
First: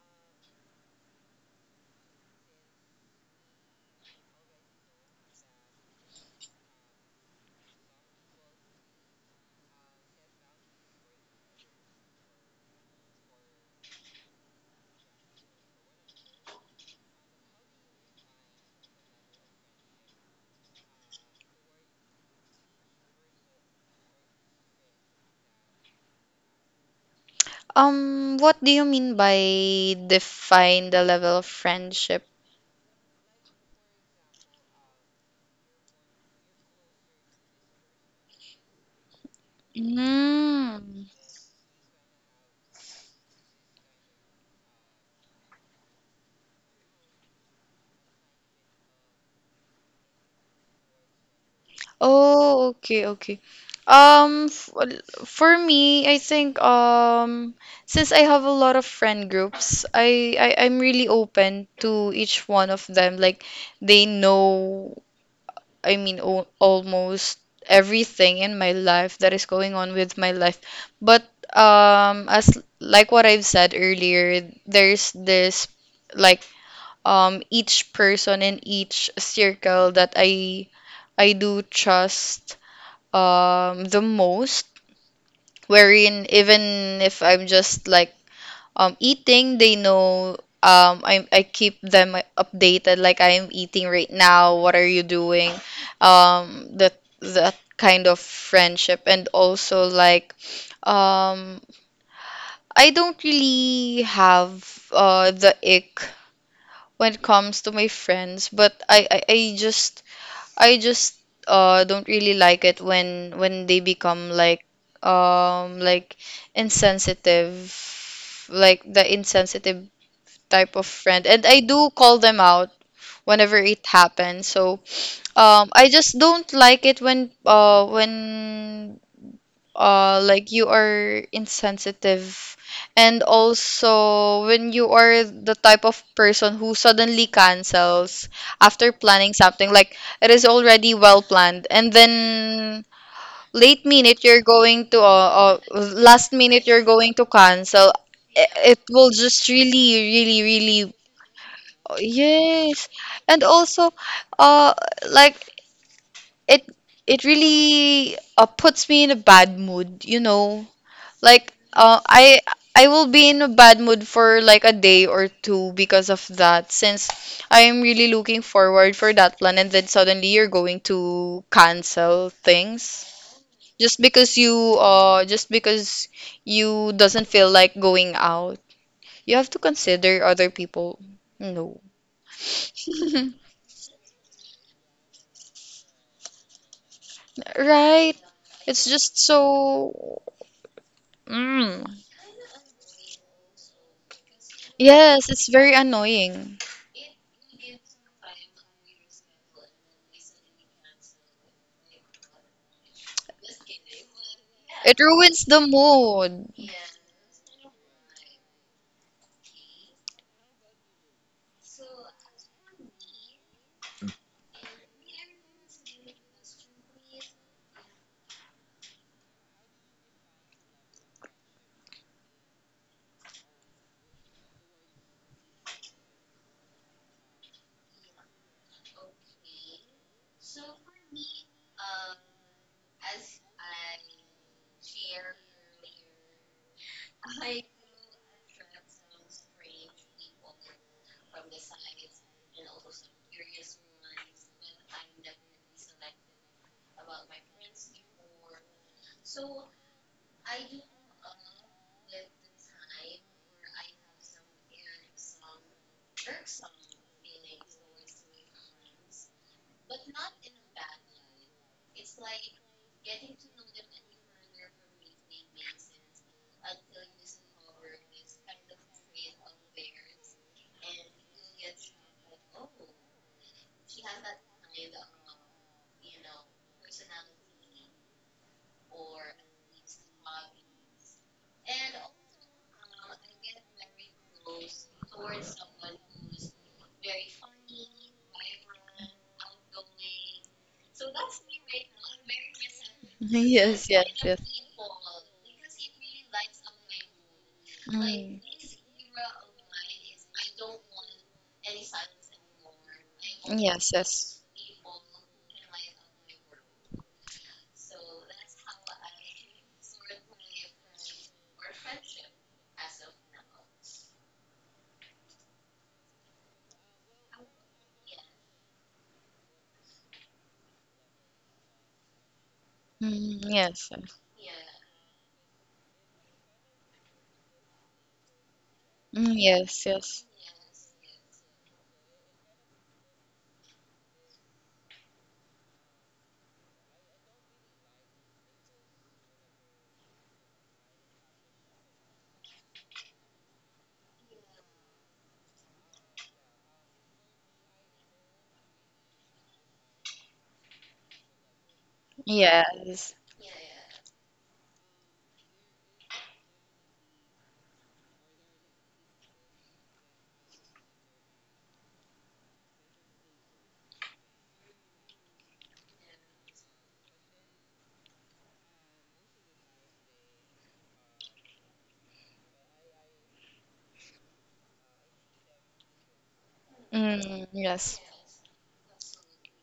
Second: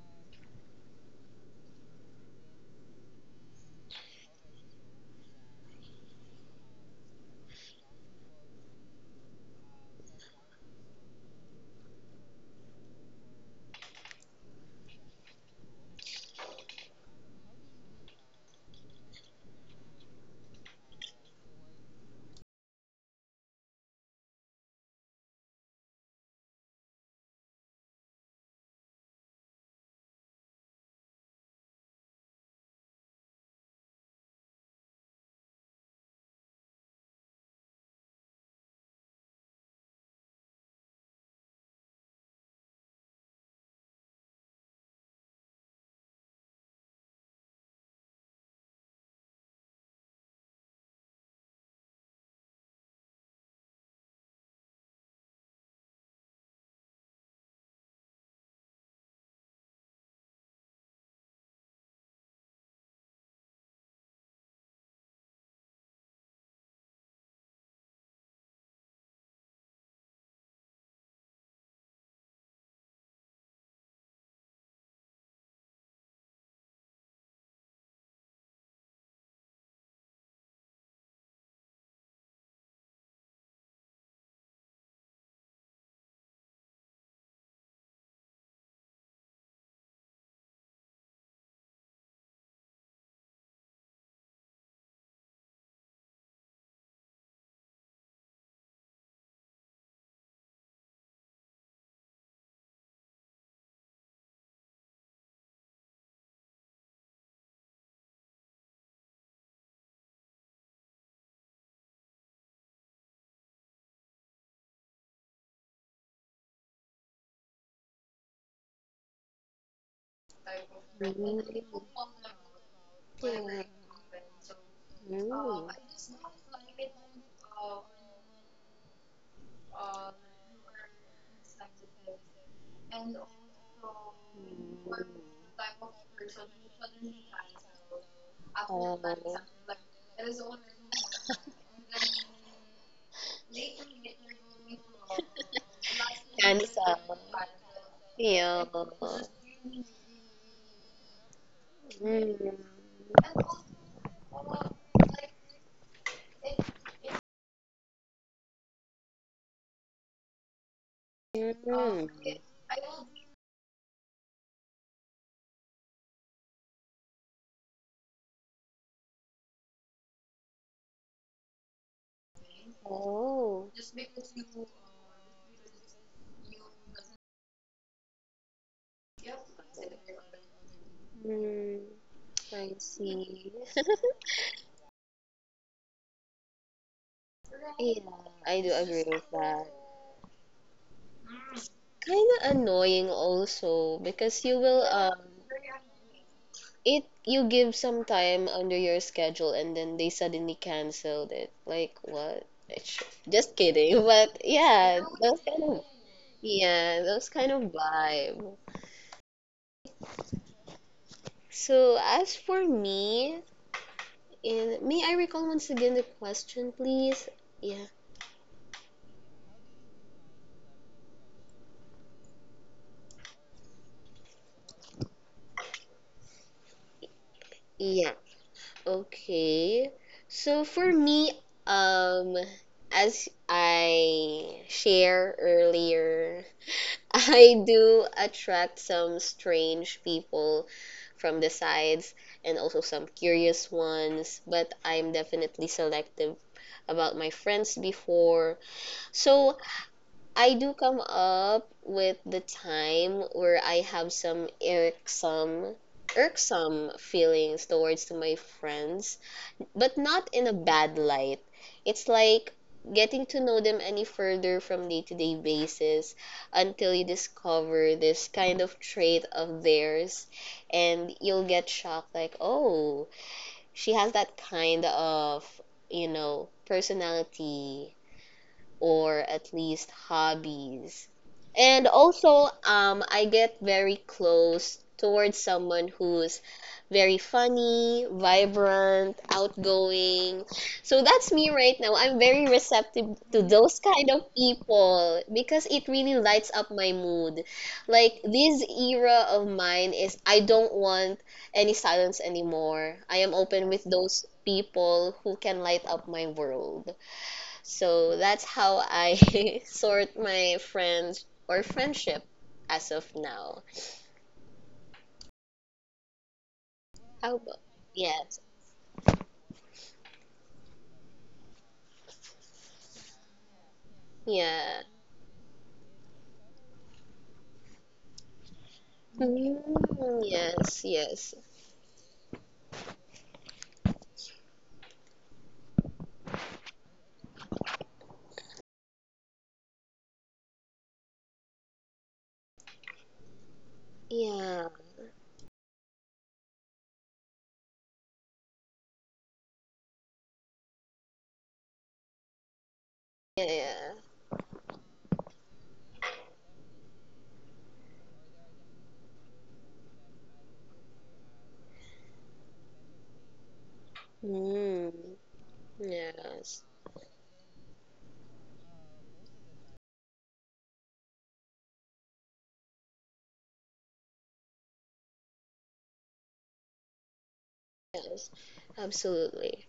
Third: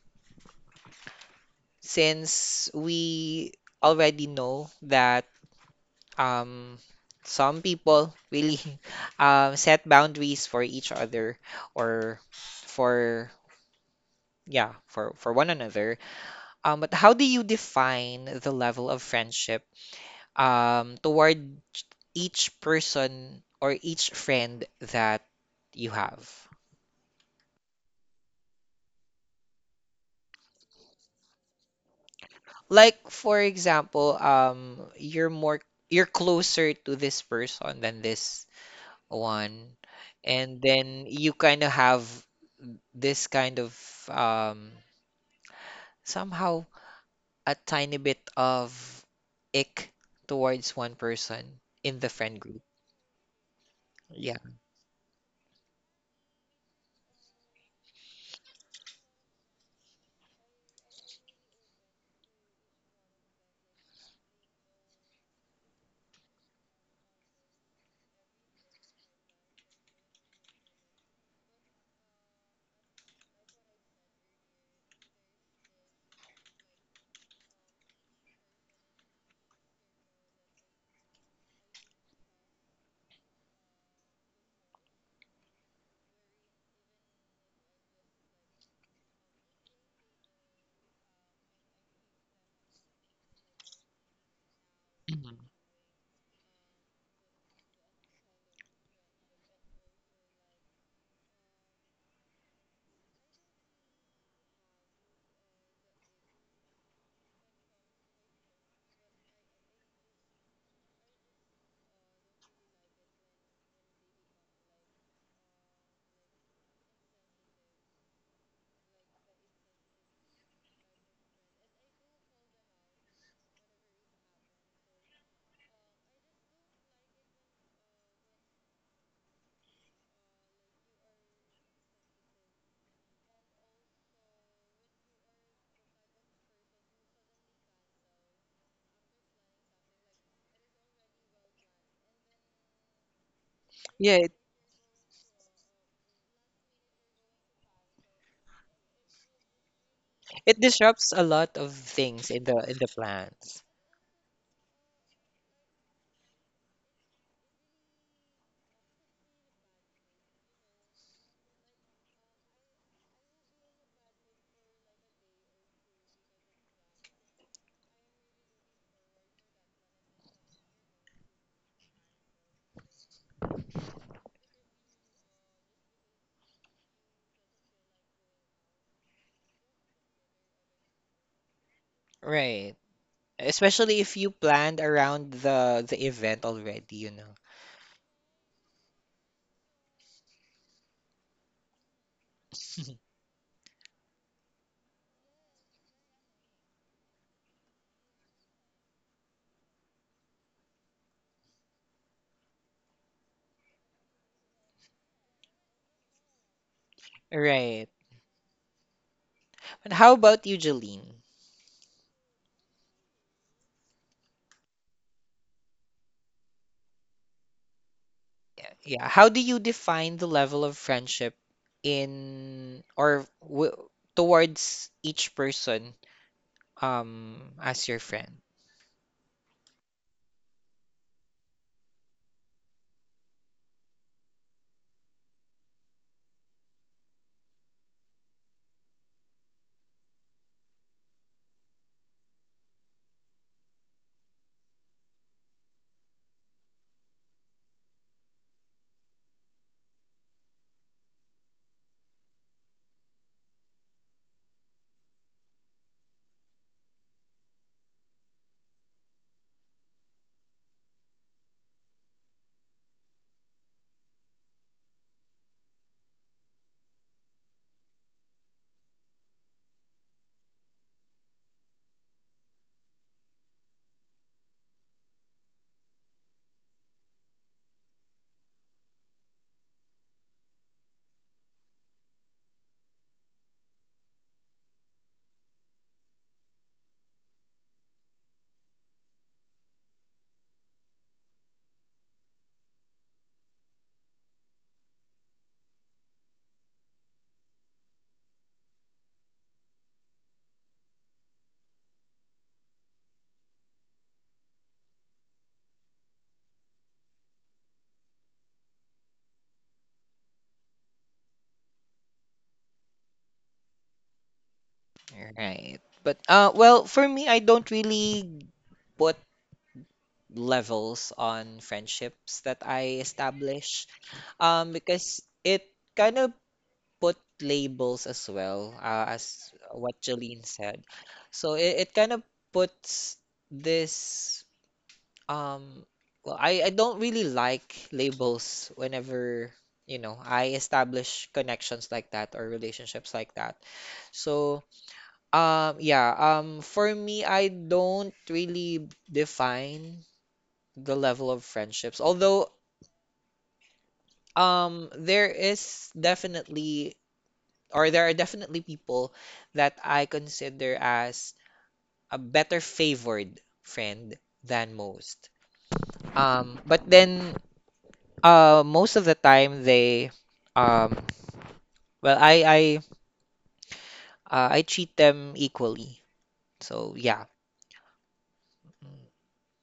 Speaker 1: since we already know that um, some people really set boundaries for each other or for, yeah, for one another. But how do you define the level of friendship toward each person or each friend that you have.
Speaker 2: What do you mean by define the level of friendship?
Speaker 1: Like for example, you're more you're closer to this person than this one and then
Speaker 2: Mm.
Speaker 1: you kind of have this kind of um somehow a tiny bit of ick towards one person in the friend group.
Speaker 2: Oh, okay, okay.
Speaker 1: Yeah.
Speaker 2: F For me, I think since I have a lot of friend groups, I'm really open to each one of them. Like they know, I mean, almost everything in my life that is going on with my life. But as like what I've said earlier, there's this like each person in each circle that I do trust the most, wherein even if I'm just like eating, they know, I keep them updated like I am eating right now, what are you
Speaker 1: Mhm.
Speaker 2: doing, that kind of friendship. And also like um I don't really have uh, the ick when it comes to my friends, but I just uh, don't really like it when they become like insensitive, like the insensitive type of friend. And I
Speaker 3: Mm.
Speaker 2: do call them out whenever
Speaker 3: Yeah.
Speaker 2: it happens. So
Speaker 3: Mm.
Speaker 2: I just don't like it when like you are insensitive, and also when you are the type of person who suddenly cancels after
Speaker 3: Oh,
Speaker 2: planning something, like it is already well planned and then late
Speaker 1: Yeah,
Speaker 2: minute you're going to last minute
Speaker 3: Chinese
Speaker 2: you're going to cancel.
Speaker 3: appeal.
Speaker 2: It will just really, really,
Speaker 1: it
Speaker 2: really—
Speaker 1: disrupts a lot of things in
Speaker 3: Mm.
Speaker 1: the
Speaker 2: Yes, and
Speaker 1: plans.
Speaker 2: also, uh, like it it really puts me in a bad mood, you know. Like,
Speaker 3: Mm.
Speaker 2: I will be in a bad mood for like a day or two because of that, since I am really looking forward for that plan, and then suddenly you're going to cancel things
Speaker 3: Oh,
Speaker 2: just because you doesn't feel like going out. You have to consider other people.
Speaker 3: mm.
Speaker 2: No.
Speaker 3: I
Speaker 1: Right.
Speaker 3: see.
Speaker 1: Especially if you planned around the event already, you know.
Speaker 3: Yeah,
Speaker 2: Right?
Speaker 3: I do
Speaker 2: It's
Speaker 3: agree
Speaker 2: just
Speaker 3: with that.
Speaker 2: so. Mm.
Speaker 3: Kind of annoying also because you will
Speaker 2: Yes, it's very annoying.
Speaker 3: it you give some time under your schedule and then they suddenly canceled it. Like what? It's- Just kidding. But yeah,
Speaker 2: It
Speaker 3: those
Speaker 2: ruins
Speaker 3: kind
Speaker 2: the
Speaker 3: of
Speaker 2: mood.
Speaker 3: yeah, those kind of
Speaker 1: Right.
Speaker 3: vibe.
Speaker 1: And how about you, Jeline?
Speaker 3: So as for me, in, may I recall once again the question, please? Yeah.
Speaker 1: Yeah, yeah. How do you define the level of friendship in or w towards each person as your
Speaker 3: Yeah.
Speaker 1: friend?
Speaker 3: Okay. So for me, um, as I share earlier, I do attract some strange people from the sides and also some curious ones, but I'm definitely selective about my friends before. So I do come up with the time where I have some irksome feelings towards to my friends, but not in a bad light. It's like getting to know them any further from day-to-day basis until you discover this kind of trait of theirs and you'll get shocked like, "Oh, she has that kind of, you know, personality." or at least hobbies. And also, I get very close towards someone who's very funny, vibrant, outgoing. So that's me right now. I'm very receptive to those
Speaker 2: Yes,
Speaker 3: kind
Speaker 2: yes,
Speaker 3: of
Speaker 2: yes.
Speaker 3: people because it really lights up my mood. Like
Speaker 2: Mm.
Speaker 3: this era of mine is I don't want any silence anymore. I am open with
Speaker 2: Yes,
Speaker 3: those
Speaker 2: yes.
Speaker 3: people who can light up my world. So that's how I sort my friends or friendship as of now.
Speaker 1: Right. But well, for me,
Speaker 3: How
Speaker 1: I
Speaker 3: about?
Speaker 1: don't
Speaker 3: Yes.
Speaker 1: really put levels on friendships that I
Speaker 2: Mm,
Speaker 1: establish
Speaker 2: yes. Yes. Mm,
Speaker 3: Yeah.
Speaker 1: because it kind of put labels as well, as
Speaker 2: yes,
Speaker 1: what
Speaker 3: Mm,
Speaker 2: yes.
Speaker 1: Jolene
Speaker 3: yes,
Speaker 1: said.
Speaker 3: yes.
Speaker 1: So it kind of puts this um well I don't really like labels whenever you know I establish connections like that or relationships like that. So
Speaker 3: Yeah.
Speaker 1: yeah, for me I don't really define the level of friendships. Although
Speaker 2: Yes.
Speaker 3: Yeah, yeah.
Speaker 1: um there is definitely there are definitely people that I consider as a better favored friend than
Speaker 3: Mm,
Speaker 1: most.
Speaker 3: yes.
Speaker 1: But then most of the time they um, well I treat them equally. So yeah.
Speaker 2: Mm, yes.
Speaker 3: Yes. Absolutely.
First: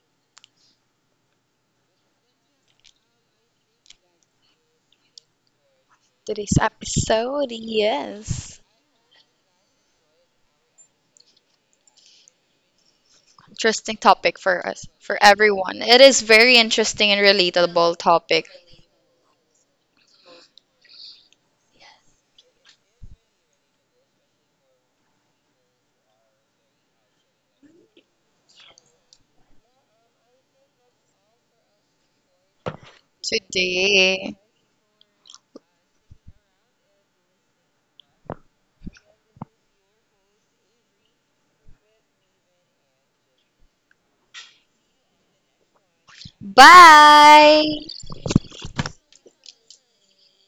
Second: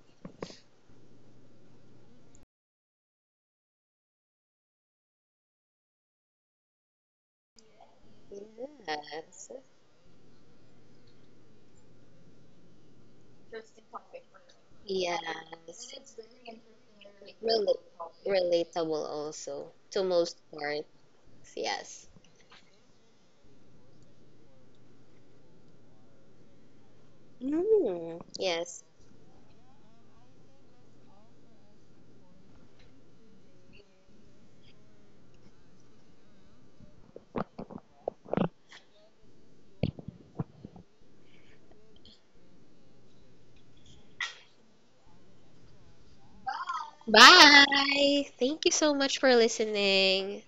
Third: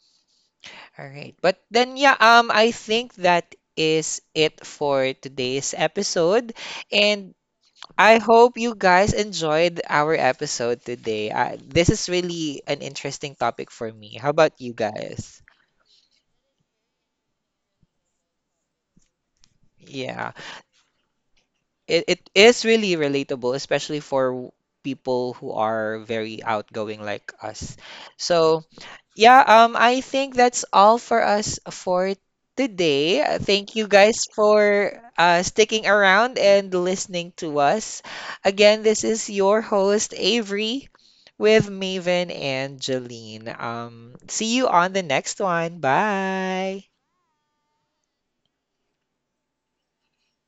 Speaker 1: All right. But then yeah, I think that is it for today's episode
Speaker 2: Today's
Speaker 1: and
Speaker 2: episode,
Speaker 1: I hope
Speaker 2: yes.
Speaker 1: you guys
Speaker 3: Yes.
Speaker 1: enjoyed our episode today. This is really an interesting topic for
Speaker 2: Interesting
Speaker 1: me. How
Speaker 2: topic
Speaker 1: about
Speaker 2: for
Speaker 1: you
Speaker 2: us,
Speaker 3: Yeah.
Speaker 2: for
Speaker 1: guys?
Speaker 2: everyone. It is very interesting and
Speaker 3: Rel-
Speaker 2: relatable topic
Speaker 3: relatable also to
Speaker 1: Yeah,
Speaker 3: most parts. Yes.
Speaker 1: it is really relatable, especially for people who are very outgoing like us.
Speaker 3: Mm,
Speaker 1: So,
Speaker 3: yes.
Speaker 1: yeah, I think that's all for us for today. Thank you guys
Speaker 2: today.
Speaker 1: for sticking around and listening to us. Again, this is your host, Avery, with Maven and Jolene. See you on the next one. Bye.
Speaker 2: Bye.
Speaker 3: Bye. Thank you so much for listening.